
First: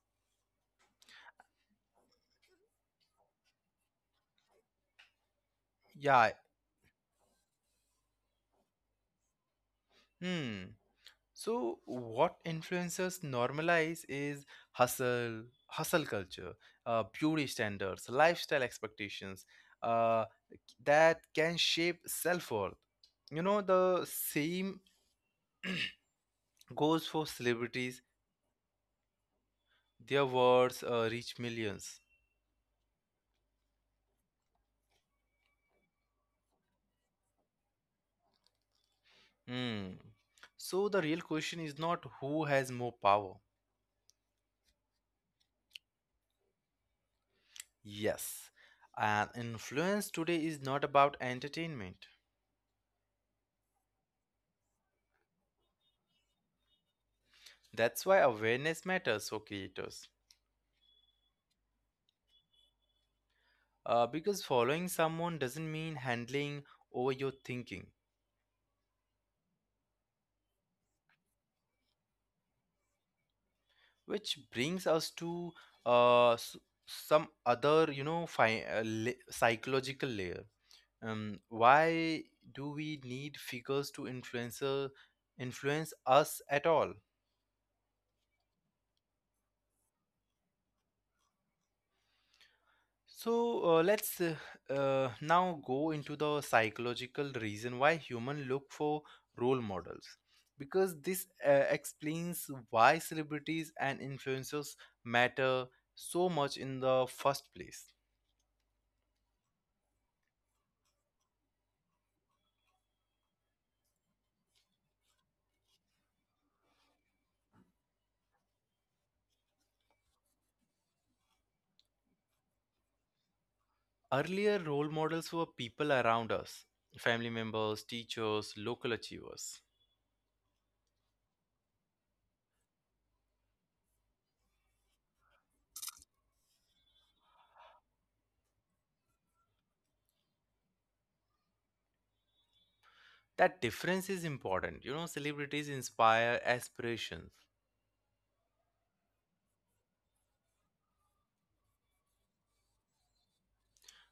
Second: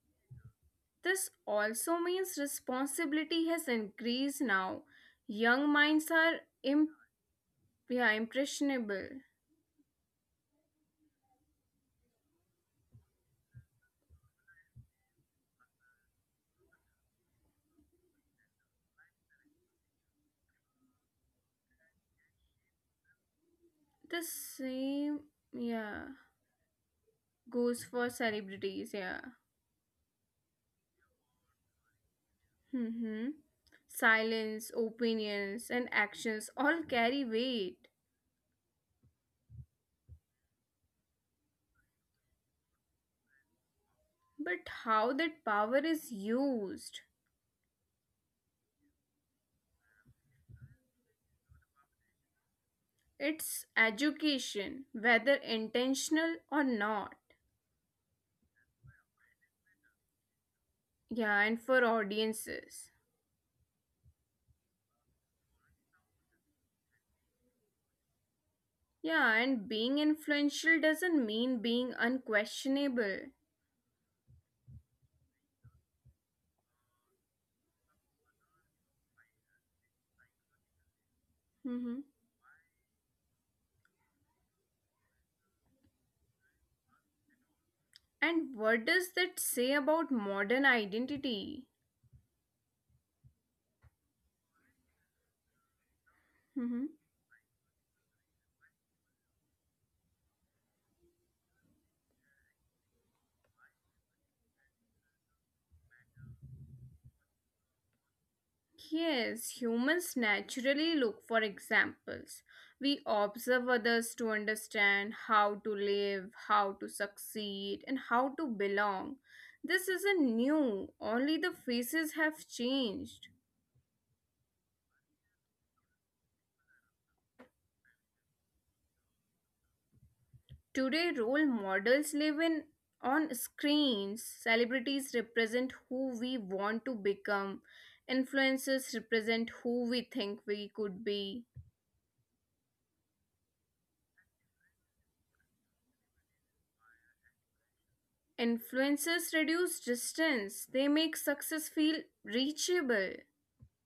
Speaker 2: This also means responsibility has increased now. Young
Speaker 1: Yeah,
Speaker 2: minds are imp- yeah, impressionable.
Speaker 1: hmm. So, what influencers normalize is hustle culture, beauty standards, lifestyle expectations uh, that can shape self worth. You know, the
Speaker 2: The
Speaker 1: same
Speaker 2: same yeah
Speaker 1: goes for celebrities,
Speaker 2: goes for celebrities, yeah.
Speaker 1: their words reach millions.
Speaker 2: Hmm. Silence, opinions, and actions all carry weight.
Speaker 1: Hmm. So, the real question is not who has more power.
Speaker 2: But how that power is used,
Speaker 1: Yes, and influence today is not about entertainment.
Speaker 2: it's education, whether intentional or not.
Speaker 1: That's why awareness matters for creators.
Speaker 2: Yeah, and for audiences.
Speaker 1: Because following someone doesn't mean handling over your thinking,
Speaker 2: Yeah, and being influential doesn't mean being unquestionable.
Speaker 1: which brings us to uh, s- some other, you know, psychological layer.
Speaker 2: Hmm.
Speaker 1: Why do we need figures to influence us at all?
Speaker 2: And what does that say about modern identity?
Speaker 1: So let's now go into the
Speaker 2: Hmm.
Speaker 1: psychological reason why humans look for role models. Because this explains why celebrities and influencers matter so much in the first place.
Speaker 2: Yes, humans naturally look for examples. We observe others to understand how to live, how to succeed, and how to belong. This isn't new, only the faces have changed.
Speaker 1: Earlier, role models were people around us, family members, teachers, local achievers.
Speaker 2: Today, role models live in on screens. Celebrities represent who we want to become. Influencers represent who we think we could be.
Speaker 1: That difference is important. You know, celebrities inspire aspirations.
Speaker 2: Influencers reduce distance. They make success feel reachable.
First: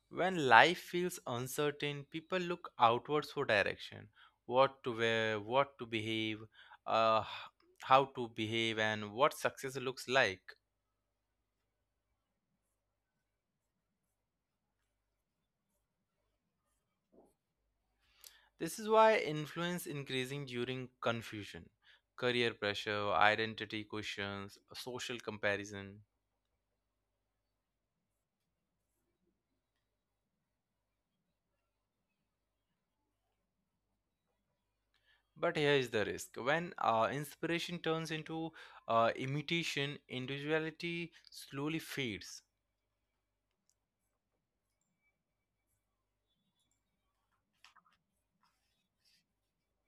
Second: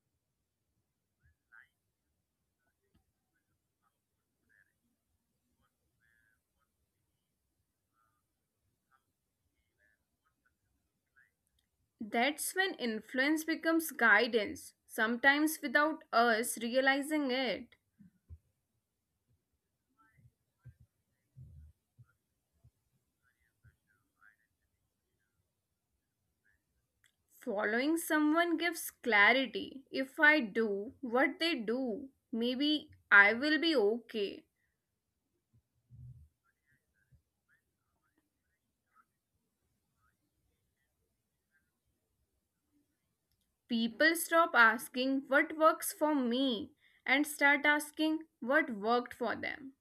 Speaker 1: When life feels uncertain, people look outwards for direction. What to wear, what to behave, uh, h- how to behave, and what success looks like.
Speaker 2: That's when influence becomes guidance, sometimes without us realizing it.
Speaker 1: This is why influence increasing during confusion, career pressure, identity questions, social comparison.
Speaker 2: Following someone gives clarity. If I do what they do, maybe I will be okay.
Speaker 1: But here is the risk: when inspiration turns into imitation, individuality slowly fades.
Speaker 2: People stop asking what works for me and start asking what worked for them.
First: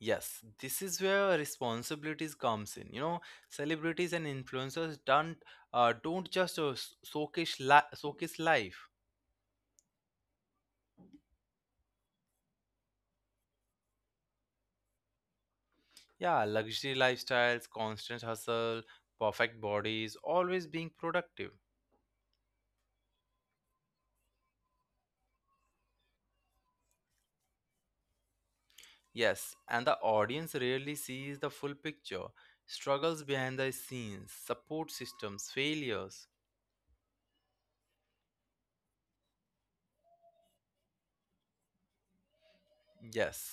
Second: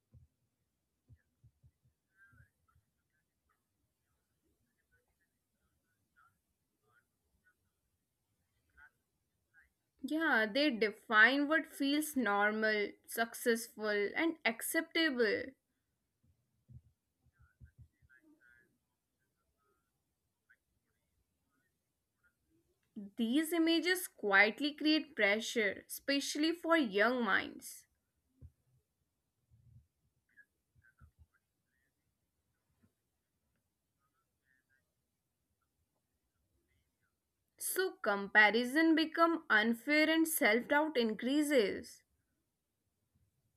Speaker 1: Yes, this is where responsibilities comes in. You know, celebrities and influencers don't just showcase life.
Speaker 2: Yeah, they define what feels normal, successful, and acceptable.
Speaker 1: Yeah, luxury lifestyles, constant hustle, perfect bodies, always being productive.
Speaker 2: These images quietly create pressure, especially for young minds.
Speaker 1: Yes, and the audience rarely sees the full picture, struggles behind the scenes, support systems, failures.
Speaker 2: So comparison become unfair and self-doubt increases.
Speaker 1: Yes.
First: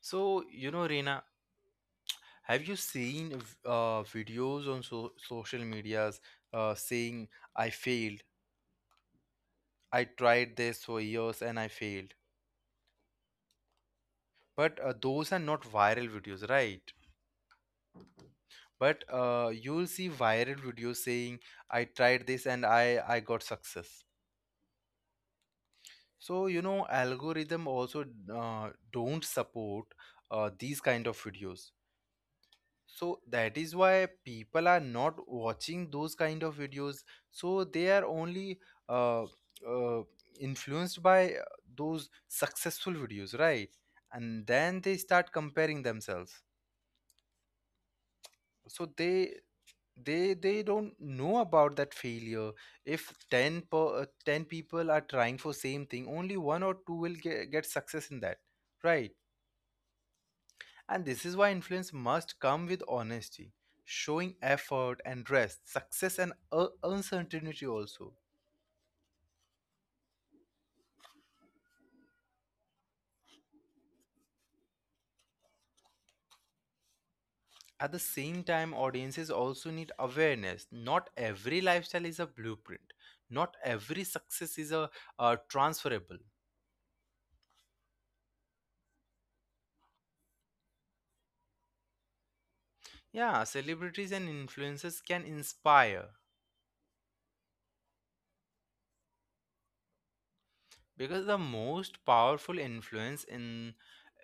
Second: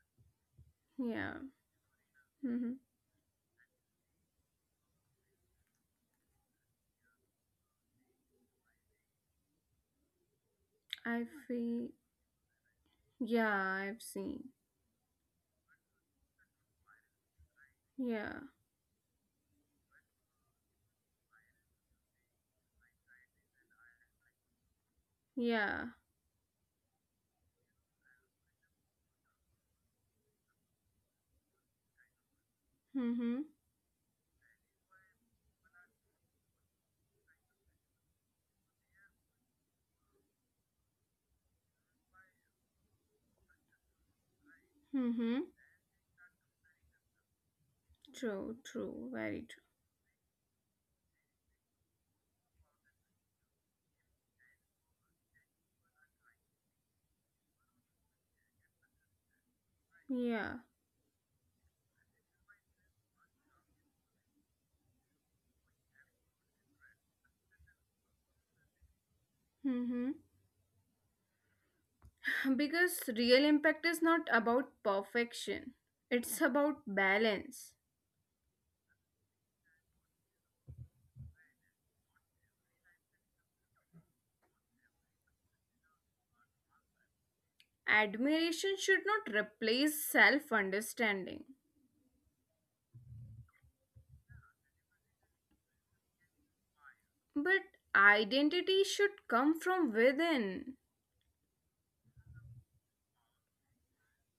Speaker 1: So, you know, Reena,
Speaker 2: Yeah.
Speaker 1: have
Speaker 2: Mm-hmm.
Speaker 1: you seen videos on social medias saying, I failed, I tried this for
Speaker 2: I
Speaker 1: years and I
Speaker 2: feel
Speaker 1: failed?
Speaker 2: Yeah, I've seen.
Speaker 1: But those are not viral videos, right?
Speaker 2: Yeah.
Speaker 1: But you'll see viral videos saying, I tried this and I got success.
Speaker 2: Yeah.
Speaker 1: So, you know, algorithm also don't support these kind of videos, so
Speaker 2: Mm-hmm.
Speaker 1: that is why people are not watching those kind of videos, so they are only uh, uh, influenced by those successful videos, right? And then they start
Speaker 2: Mm-hmm.
Speaker 1: comparing themselves,
Speaker 2: True,
Speaker 1: so
Speaker 2: true,
Speaker 1: they
Speaker 2: very
Speaker 1: they they don't know about that failure. If 10 people are trying for same thing, only one or two will get success in that, right?
Speaker 2: true. Yeah.
Speaker 1: And this is why influence must come with honesty, showing effort and rest, success and uncertainty also.
Speaker 2: Mm-hmm. Because real impact is not about perfection, it's about balance.
Speaker 1: At the same time, audiences also need awareness. Not every lifestyle is a blueprint, not every success is a transferable.
Speaker 2: Admiration should not replace self understanding,
Speaker 1: Yeah, celebrities and influencers can inspire,
Speaker 2: but identity should come from within,
Speaker 1: because the most powerful influence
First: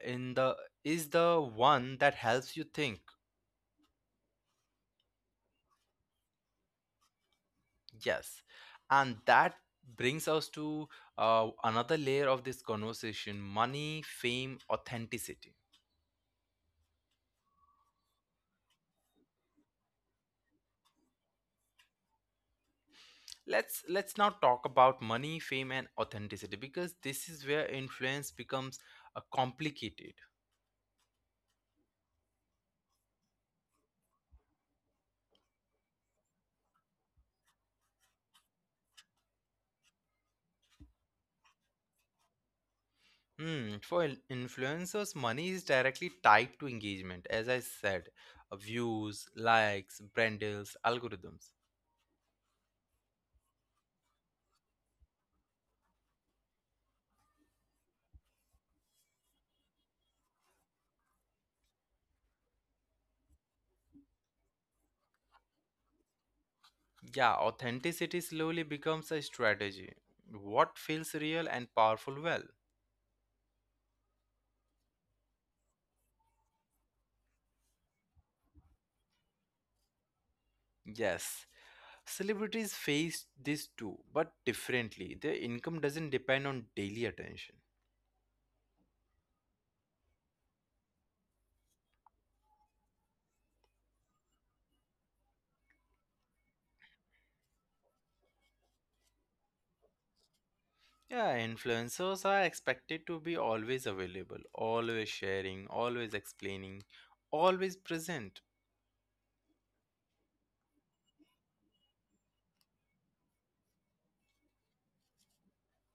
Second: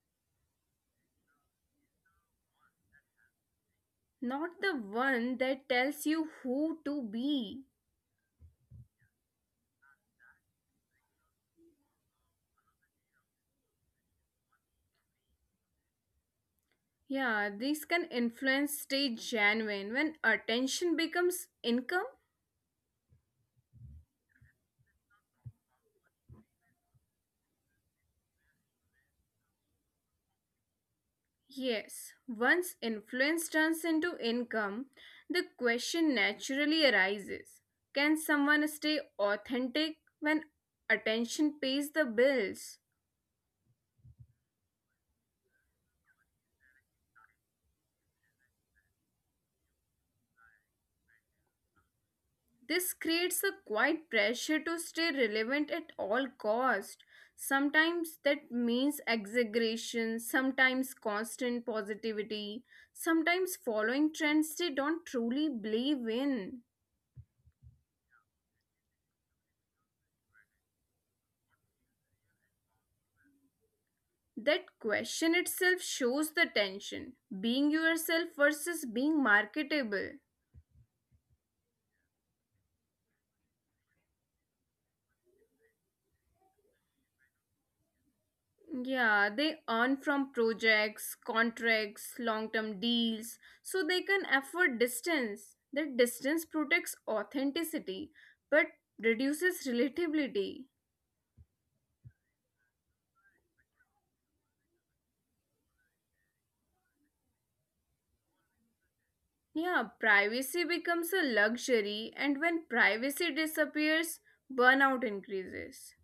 Speaker 1: in the is the one that helps you think.
Speaker 2: not the one that tells you who to be.
Speaker 1: Yes, and that brings us to another layer of this conversation: money, fame, authenticity.
Speaker 2: Yeah, these can influence stay genuine when attention becomes income.
Speaker 1: Let's now talk about money, fame, and authenticity, because this is where influence becomes complicated.
Speaker 2: Yes, once influence turns into income, the question naturally arises, can someone stay authentic when attention pays the bills?
Speaker 1: Hmm. For influencers, money is directly tied to engagement, as I said, views, likes, brand deals, algorithms.
Speaker 2: This creates a quiet pressure to stay relevant at all cost. Sometimes that means exaggeration, sometimes constant positivity, sometimes following trends they don't truly believe in.
Speaker 1: Yeah, authenticity slowly becomes a strategy. What feels real and powerful well.
Speaker 2: That question itself shows the tension, being yourself versus being marketable.
Speaker 1: Yes. Celebrities face this too, but differently. Their income doesn't depend on daily attention.
Speaker 2: Yeah, they earn from projects, contracts, long term deals, so they can afford distance. That distance protects authenticity but reduces relatability.
Speaker 1: Yeah, influencers are expected to be always available, always sharing, always explaining, always present.
Speaker 2: Yeah, privacy becomes a luxury, and when privacy disappears, burnout increases.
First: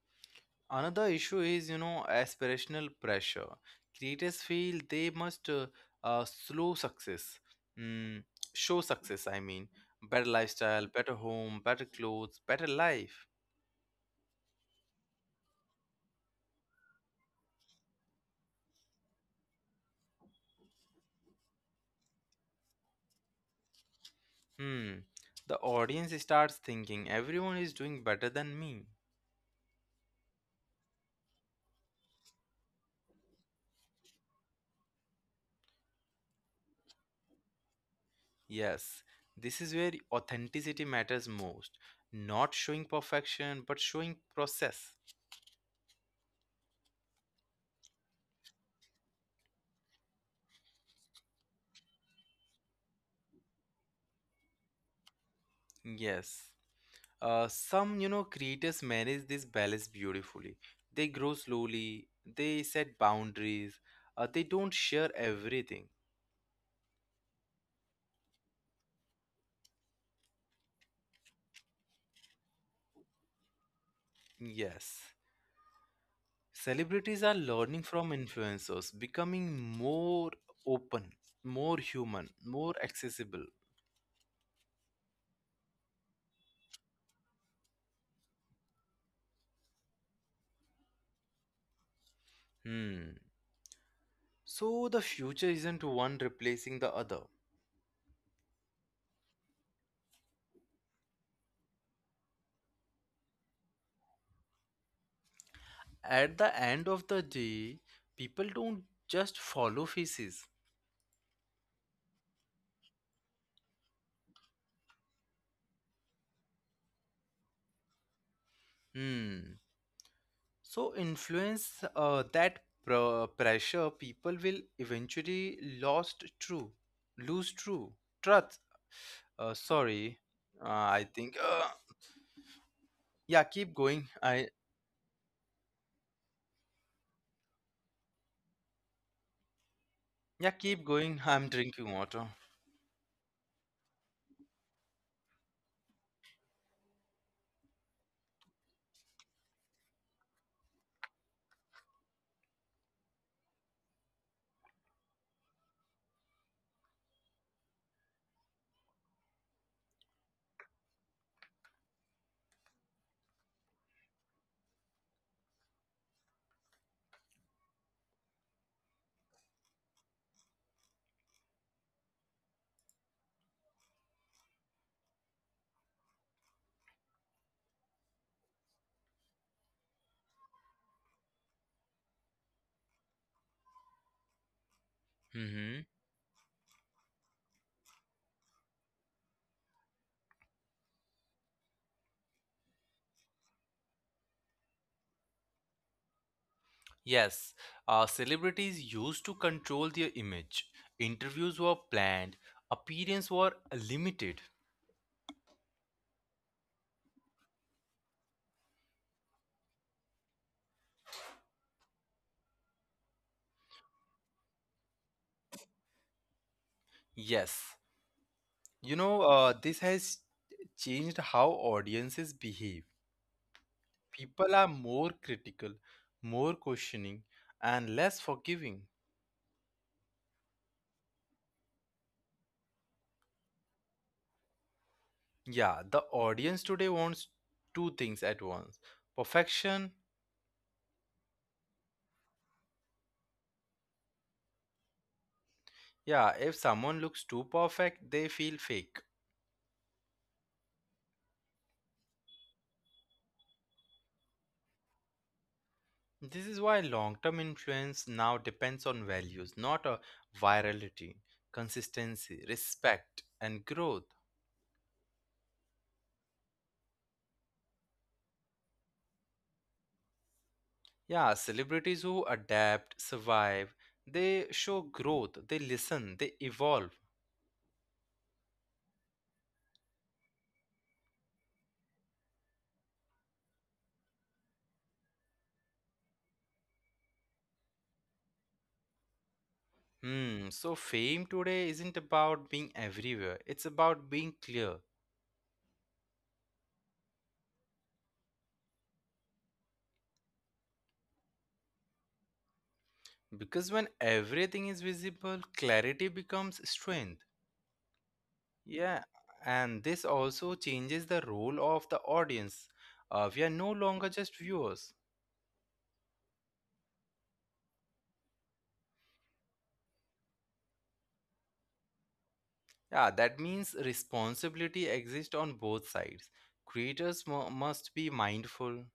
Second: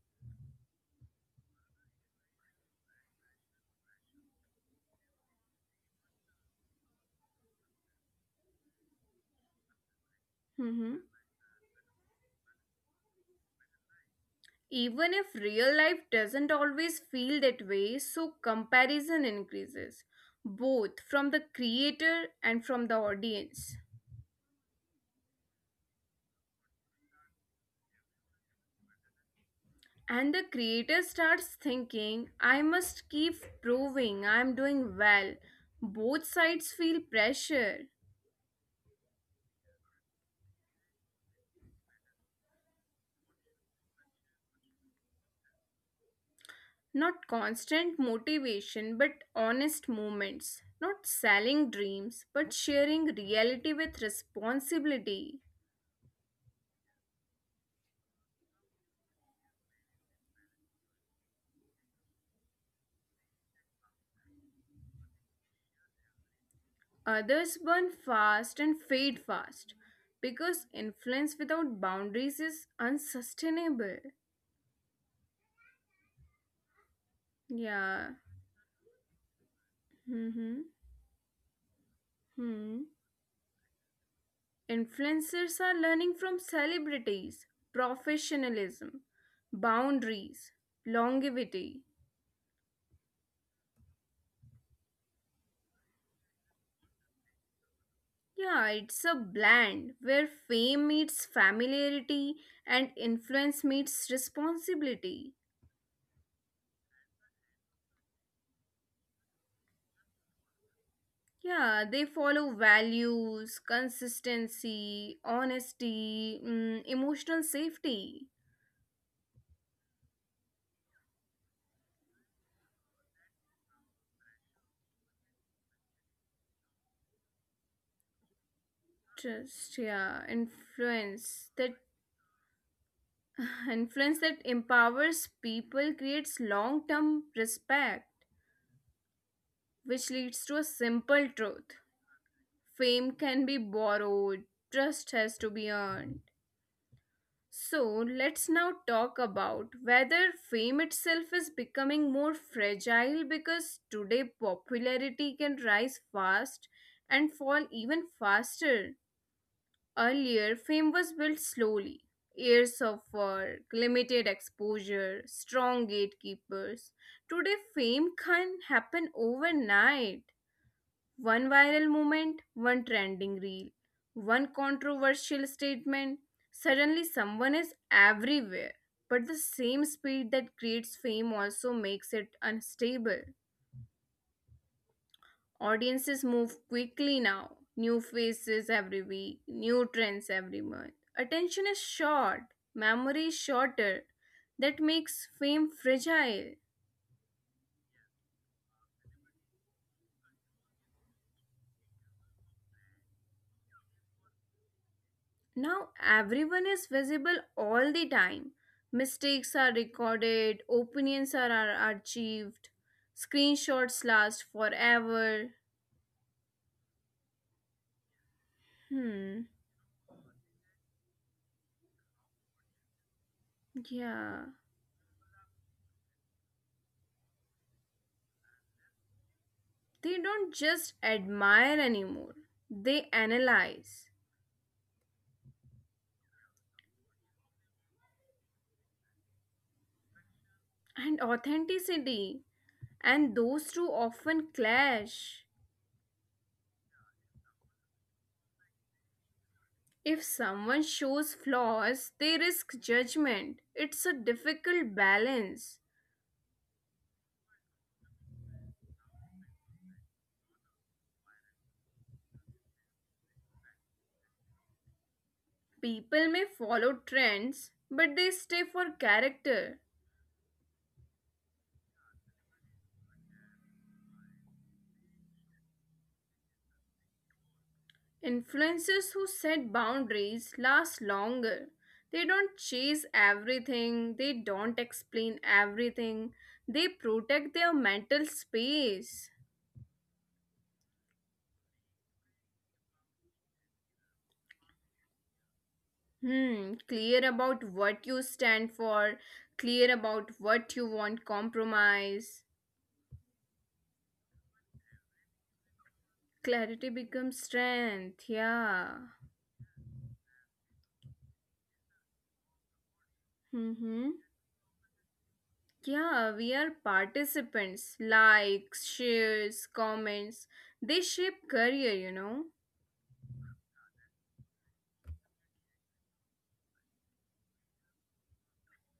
Speaker 1: Another issue is, you know, aspirational pressure. Creators feel they must slow success, mm, show success, I mean, better lifestyle,
Speaker 2: Mm-hmm.
Speaker 1: better home, better clothes, better life.
Speaker 2: Even if real life doesn't always feel that way, so comparison increases, both from the creator and from the audience.
Speaker 1: Hmm. The audience starts thinking everyone is doing better than me.
Speaker 2: And the creator starts thinking, I must keep proving I'm doing well. Both sides feel pressure.
Speaker 1: Yes, this is where authenticity matters most. Not showing perfection, but showing process.
Speaker 2: Not constant motivation, but honest moments. Not selling dreams, but sharing reality with responsibility.
Speaker 1: Yes. Some, you know, creators manage this balance beautifully. They grow slowly, they set boundaries, they don't share everything.
Speaker 2: Others burn fast and fade fast because influence without boundaries is unsustainable.
Speaker 1: Yes. Celebrities are learning from
Speaker 2: Yeah.
Speaker 1: influencers, becoming more
Speaker 2: Mm-hmm.
Speaker 1: open, more human, more
Speaker 2: Hmm.
Speaker 1: accessible.
Speaker 2: Influencers are learning from celebrities, professionalism, boundaries, longevity.
Speaker 1: Hmm. So the future isn't one replacing the other.
Speaker 2: Yeah, it's a blend where fame meets familiarity and influence meets responsibility.
Speaker 1: At the end of the day, people don't just follow faces.
Speaker 2: Yeah, they follow values, consistency, honesty, emotional safety,
Speaker 1: Hmm. So influence that pressure people will eventually lose true truth. Uh,
Speaker 2: trust,
Speaker 1: sorry,
Speaker 2: yeah,
Speaker 1: uh, I think.
Speaker 2: influence that
Speaker 1: Yeah, keep going.
Speaker 2: influence that
Speaker 1: I
Speaker 2: empowers people creates long-term respect, which
Speaker 1: Yeah,
Speaker 2: leads to a
Speaker 1: keep going.
Speaker 2: simple
Speaker 1: I'm
Speaker 2: truth.
Speaker 1: drinking water.
Speaker 2: Fame can be borrowed, trust has to be earned. So let's now talk about whether fame itself is becoming more fragile, because today popularity can rise fast and fall even faster. Earlier, fame was built slowly, years of work, limited exposure, strong gatekeepers. Today, fame can happen overnight, one viral moment, one trending reel, one controversial statement. Suddenly, someone is everywhere. But the same speed that creates fame also makes it unstable.
Speaker 1: Hmm.
Speaker 2: Audiences move quickly now. New faces every week, new trends every month. Attention is short, memory is shorter. That makes fame fragile.
Speaker 1: Yes, celebrities used to control their image. Interviews were planned, appearances were limited.
Speaker 2: Now everyone is visible all the time. Mistakes are recorded, opinions are archived, screenshots last forever.
Speaker 1: Yes, you know,
Speaker 2: Hmm,
Speaker 1: this has changed how audiences behave. People
Speaker 2: yeah.
Speaker 1: are more critical, more questioning, and less forgiving.
Speaker 2: They don't just admire anymore, they analyze.
Speaker 1: Yeah, the audience today wants two things at once, perfection.
Speaker 2: And authenticity, and those two often clash.
Speaker 1: Yeah, if someone looks too perfect, they feel fake.
Speaker 2: If someone shows flaws, they risk judgment. It's a difficult balance.
Speaker 1: This is why long term influence now depends on values, not a virality, consistency, respect, and growth.
Speaker 2: People may follow trends, but they stay for character.
Speaker 1: Yeah, celebrities who adapt, survive, they show growth, they listen, they evolve.
Speaker 2: Influencers who set boundaries last longer. They don't chase everything, they don't explain everything, they protect their mental space.
Speaker 1: Hmm, so fame today isn't about being everywhere, it's about being clear.
Speaker 2: Hmm, clear about what you stand for, clear about what you want compromise.
Speaker 1: Because when everything is visible, clarity becomes
Speaker 2: Clarity
Speaker 1: strength.
Speaker 2: becomes strength,
Speaker 1: Yeah,
Speaker 2: yeah.
Speaker 1: and this also changes the role of the audience. We are no longer
Speaker 2: Mm-hmm.
Speaker 1: just viewers.
Speaker 2: Yeah, we are participants. Likes, shares, comments, they shape career, you know.
Speaker 1: Yeah, that means responsibility exists on both sides. Creators must be mindful,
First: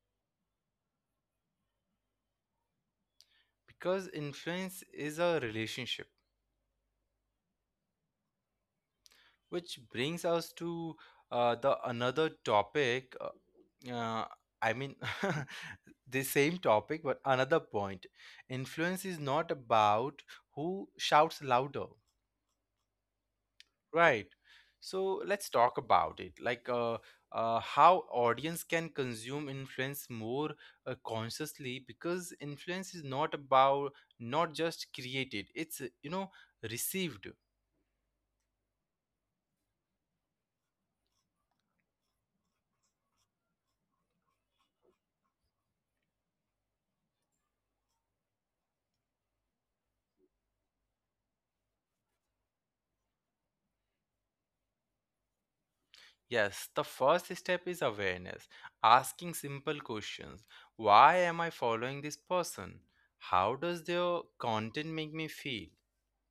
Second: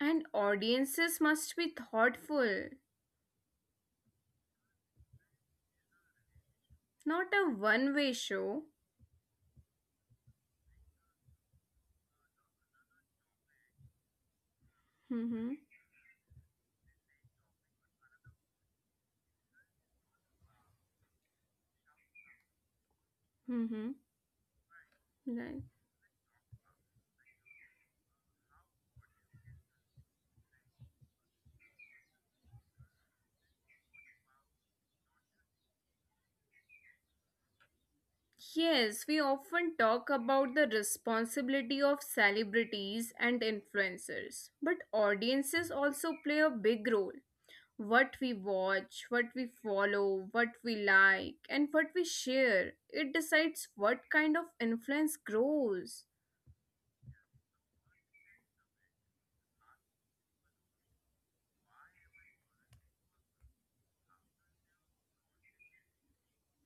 Speaker 2: And audiences must be thoughtful,
Speaker 1: because influence is a relationship,
Speaker 2: not a one way show.
Speaker 1: which brings us to the another topic. I mean,
Speaker 2: Mm-hmm.
Speaker 1: the same topic, but another point. Influence is not about who shouts louder.
Speaker 2: Mm-hmm.
Speaker 1: Right. So let's
Speaker 2: Right.
Speaker 1: talk about it. Like how audience can consume influence more consciously, because influence is not about not just created. It's, you know, received.
Speaker 2: Yes, we often talk about the responsibility of celebrities and influencers, but audiences also play a big role. What we watch, what we follow, what we like, and what we share. It decides what kind of influence grows.
Speaker 1: Yes, the first step is awareness, asking simple questions. Why am I following this person? How does their content make me feel?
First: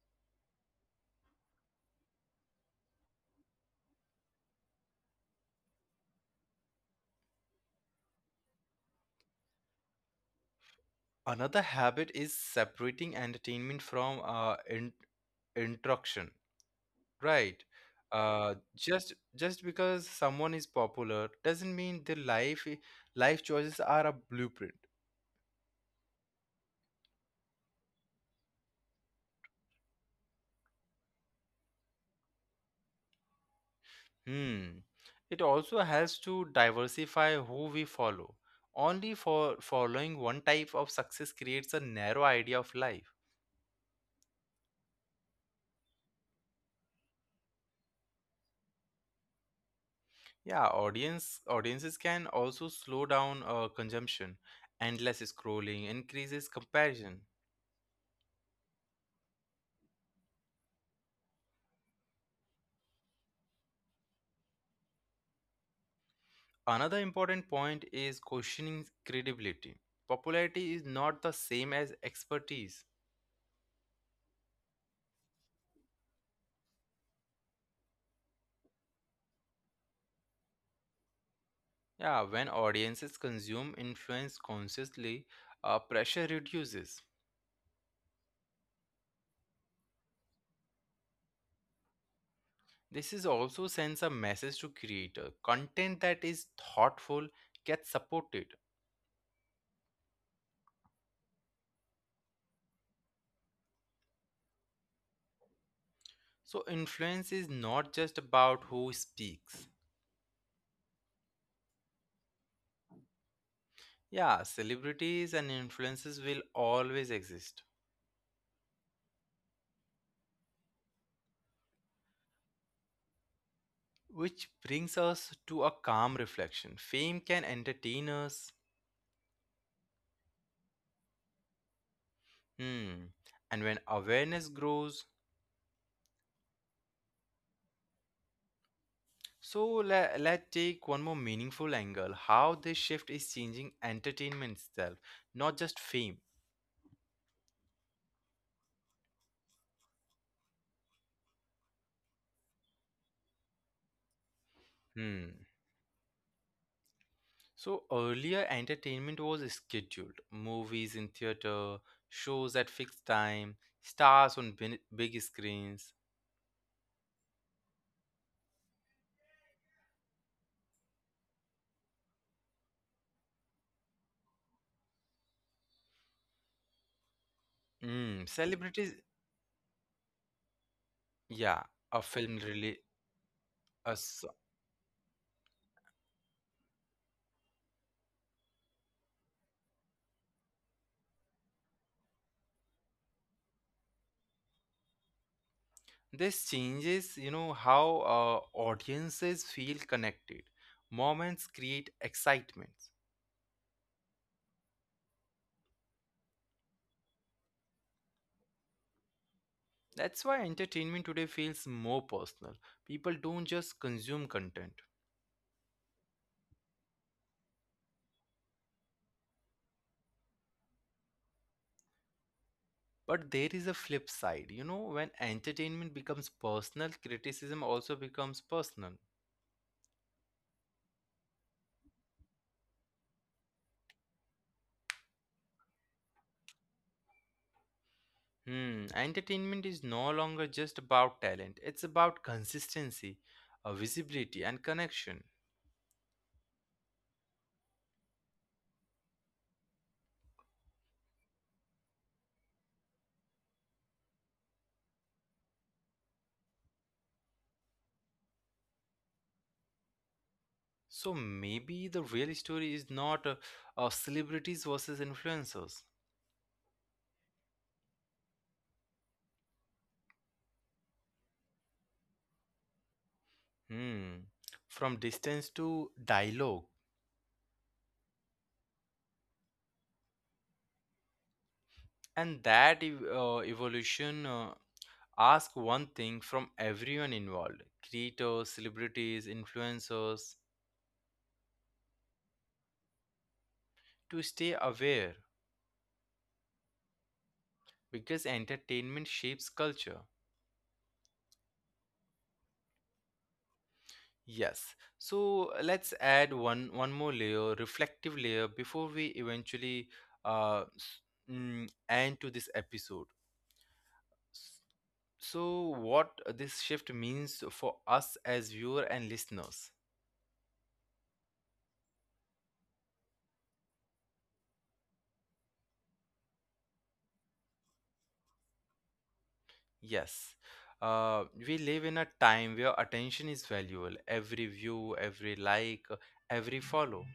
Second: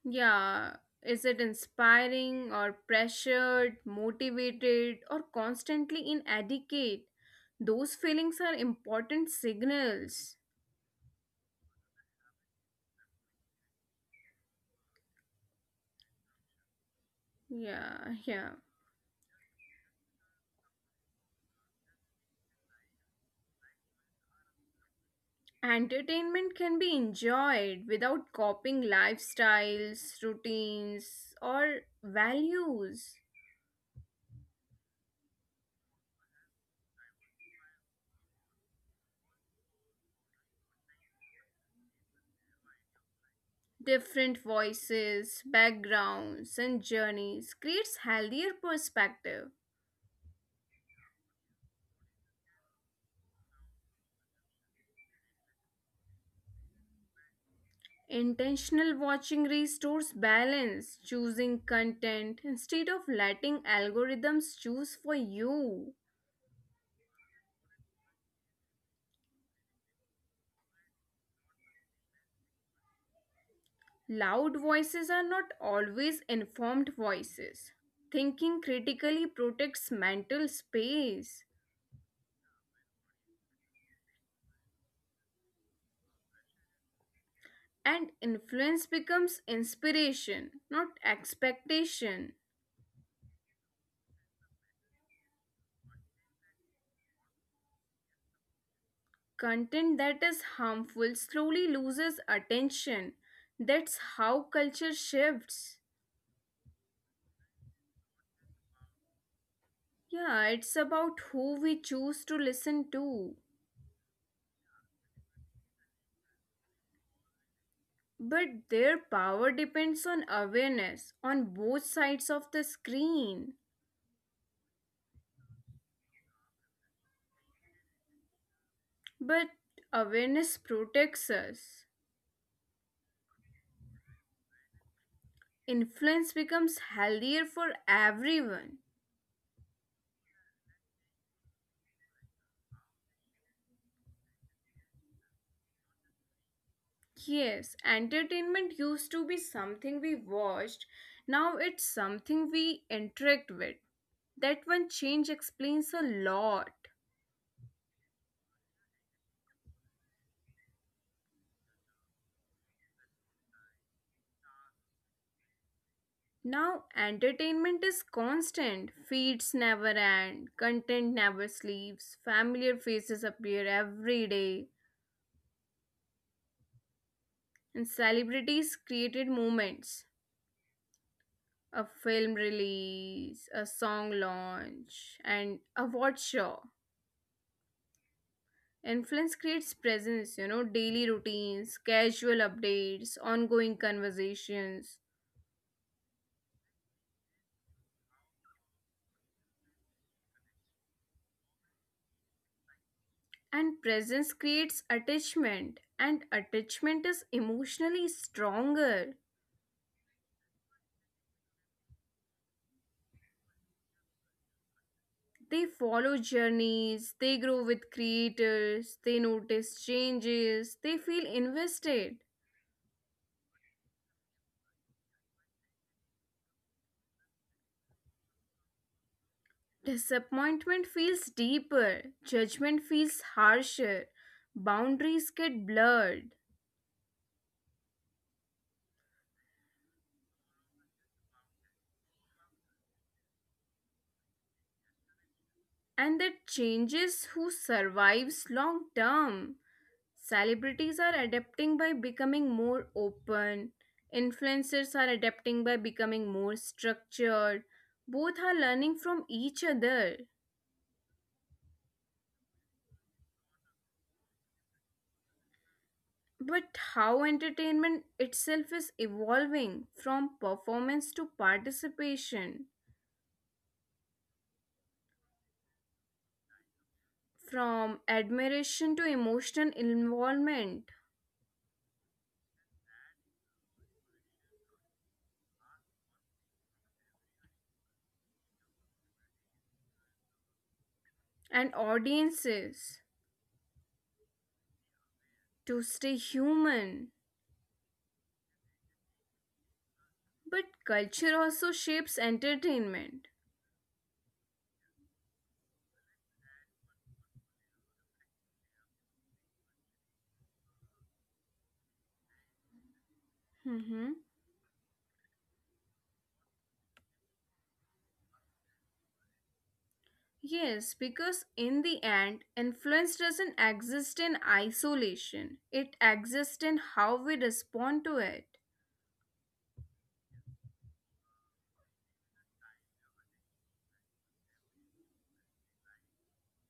Speaker 2: Yeah, is it inspiring or pressured, motivated, or constantly inadequate? Those feelings are important signals.
Speaker 1: Another habit is separating entertainment from instruction. Right.
Speaker 2: Yeah, yeah.
Speaker 1: Just because someone is popular doesn't mean their life choices are a blueprint.
Speaker 2: Entertainment can be enjoyed without copying lifestyles, routines, or values.
Speaker 1: Hmm. It also helps to diversify who we follow. Only for following one type of success creates a narrow idea of life.
Speaker 2: Different voices, backgrounds, and journeys creates healthier perspective.
Speaker 1: Yeah, audiences can also slow down consumption. Endless scrolling increases comparison.
Speaker 2: Intentional watching restores balance, choosing content instead of letting algorithms choose for you.
Speaker 1: Another important point is questioning credibility. Popularity is not the same as expertise.
Speaker 2: Loud voices are not always informed voices. Thinking critically protects mental space,
Speaker 1: Yeah, when audiences consume influence consciously, pressure reduces.
Speaker 2: and influence becomes inspiration, not expectation.
Speaker 1: This is also sends a message to creator. Content that is thoughtful gets supported.
Speaker 2: Content that is harmful slowly loses attention. That's how culture shifts.
Speaker 1: So influence is not just about who speaks.
Speaker 2: Yeah, it's about who we choose to listen to.
Speaker 1: Yeah, celebrities and influences will always exist.
Speaker 2: But their power depends on awareness on both sides of the screen.
Speaker 1: Which brings us to a calm reflection. Fame can entertain us.
Speaker 2: But awareness protects us.
Speaker 1: Hmm. And when awareness grows,
Speaker 2: Influence becomes healthier for everyone.
Speaker 1: so let's take one more meaningful angle, how this shift is changing entertainment itself, not just fame.
Speaker 2: Yes, entertainment used to be something we watched, now it's something we interact with. That one
Speaker 1: Hmm.
Speaker 2: change explains a lot.
Speaker 1: So earlier, entertainment was scheduled movies in theater, shows at fixed time, stars on big screens.
Speaker 2: Now, entertainment is constant. Feeds never end, content never sleeps, familiar faces appear every day, and
Speaker 1: Hmm. Celebrities,
Speaker 2: celebrities created moments.
Speaker 1: yeah, a
Speaker 2: A
Speaker 1: film
Speaker 2: film
Speaker 1: really.
Speaker 2: release, a
Speaker 1: A so-
Speaker 2: song launch, and a watch show. Influence creates presence, you know, daily routines, casual updates, ongoing conversations.
Speaker 1: this changes, you know, how audiences feel connected. Moments create excitement.
Speaker 2: And presence creates attachment, and attachment is emotionally stronger.
Speaker 1: That's why entertainment today feels more personal. People don't just consume content.
Speaker 2: They follow journeys, they grow with creators, they notice changes, they feel invested.
Speaker 1: But there is a flip side. You know, when entertainment becomes personal, criticism also becomes personal.
Speaker 2: Disappointment feels deeper, judgment feels harsher, boundaries get blurred,
Speaker 1: Hmm, entertainment is no longer just about talent, it's about consistency, visibility, and connection.
Speaker 2: and that changes who survives long term. Celebrities are adapting by becoming more open, influencers are adapting by becoming more structured. Both are learning from each other.
Speaker 1: So maybe the real story is not celebrities versus influencers.
Speaker 2: But how entertainment itself is evolving from performance to participation,
Speaker 1: Hmm, from distance to dialogue.
Speaker 2: from admiration to emotional involvement,
Speaker 1: And that evolution. Ask one thing from everyone involved, creators, celebrities, influencers,
Speaker 2: and audiences
Speaker 1: to stay aware,
Speaker 2: to stay human.
Speaker 1: because entertainment shapes culture.
Speaker 2: But culture also shapes entertainment.
Speaker 1: Yes. So let's add one more layer, reflective layer before we eventually uh s- end to this episode. S-
Speaker 2: Mhm.
Speaker 1: So what this shift means for us as viewer and listeners.
Speaker 2: Yes, because in the end, influence doesn't exist in isolation, it exists in how we respond to it.
Speaker 1: Yes. We live in a time where attention is valuable. Every view, every like, every follow.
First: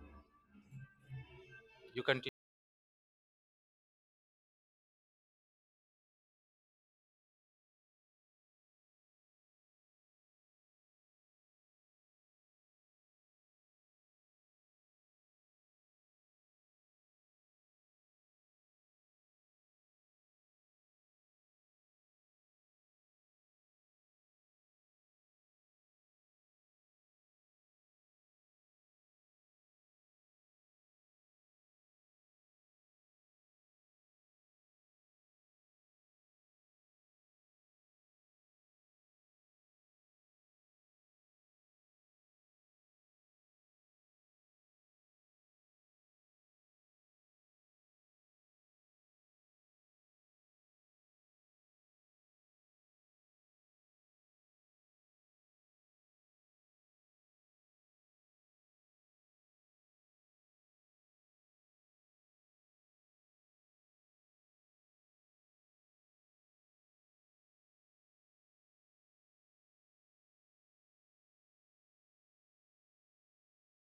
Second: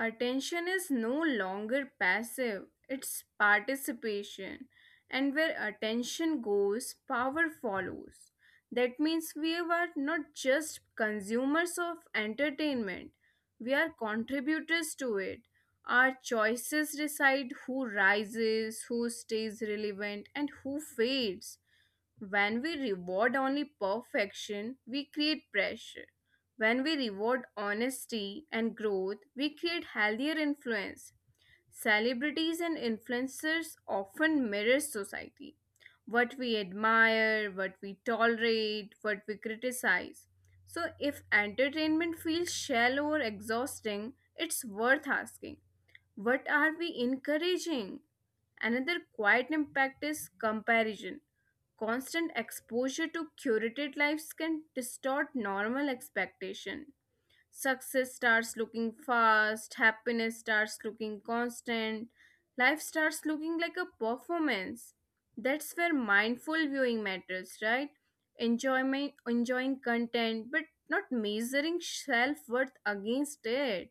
Speaker 2: Attention is no longer
Speaker 1: You continue.
Speaker 2: passive, it's participation. And where attention goes, power follows. That means we are not just consumers of entertainment, we are contributors to it. Our choices decide who rises, who stays relevant, and who fades. When we reward only perfection, we create pressure. When we reward honesty and growth, we create healthier influence. Celebrities and influencers often mirror society. What we admire, what we tolerate, what we criticize. So, if entertainment feels shallow or exhausting, it's worth asking, what are we encouraging? Another quiet impact is comparison. Constant exposure to curated lives can distort normal expectation. Success starts looking fast, happiness starts looking constant, life starts looking like a performance. That's where mindful viewing matters, right? Enjoyment, enjoying content, but not measuring self worth against it.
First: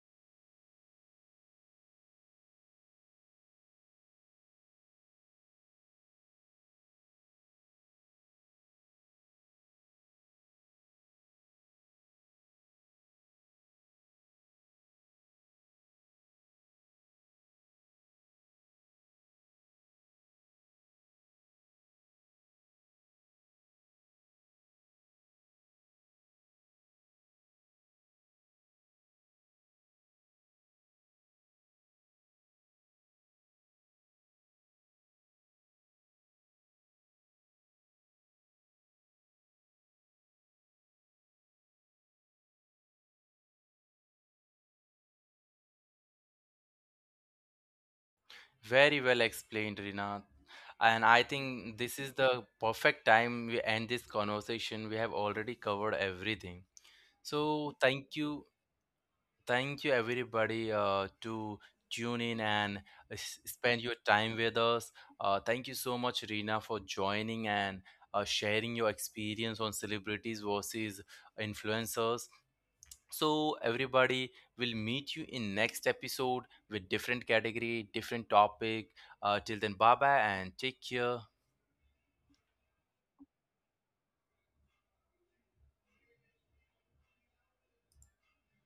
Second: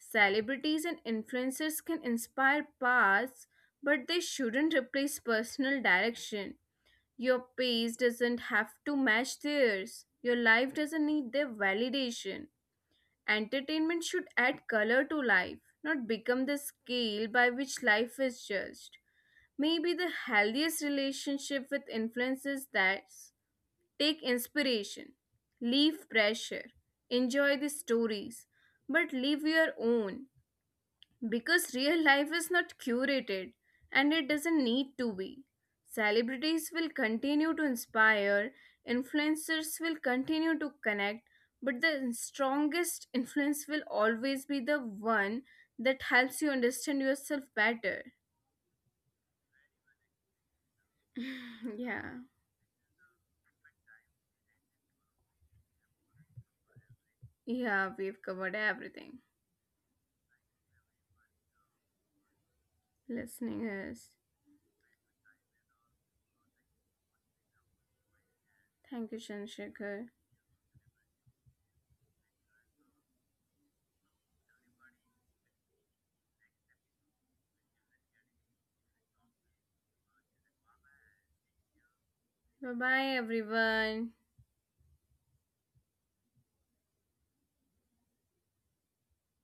Speaker 2: Celebrities and influencers can inspire paths, but they shouldn't replace personal direction. Your pace doesn't have to match theirs. Your life doesn't need their validation. Entertainment should add color to life, not become the scale by which life is judged. Maybe the healthiest relationship with influence is that take inspiration, leave pressure, enjoy the stories, but live your own. Because real life is not curated and it doesn't need to be. Celebrities will continue to inspire, influencers will continue to connect, but the strongest influence will always be the one that helps you understand yourself better.
Speaker 1: Very well explained, Rina. And I think
Speaker 2: Yeah.
Speaker 1: this is the perfect time we end this conversation. We have already covered everything. So
Speaker 2: Yeah, we've
Speaker 1: thank you.
Speaker 2: covered everything.
Speaker 1: Thank you, everybody, to tune in and
Speaker 2: Listening
Speaker 1: spend your
Speaker 2: is.
Speaker 1: time with us. Thank you so much, Rina, for joining and sharing your
Speaker 2: Thank you,
Speaker 1: experience on
Speaker 2: Shanshaker.
Speaker 1: celebrities versus influencers. So, everybody, will meet you in next episode with different category, different topic. Till then, bye bye and take care.
Speaker 2: Bye bye, everyone.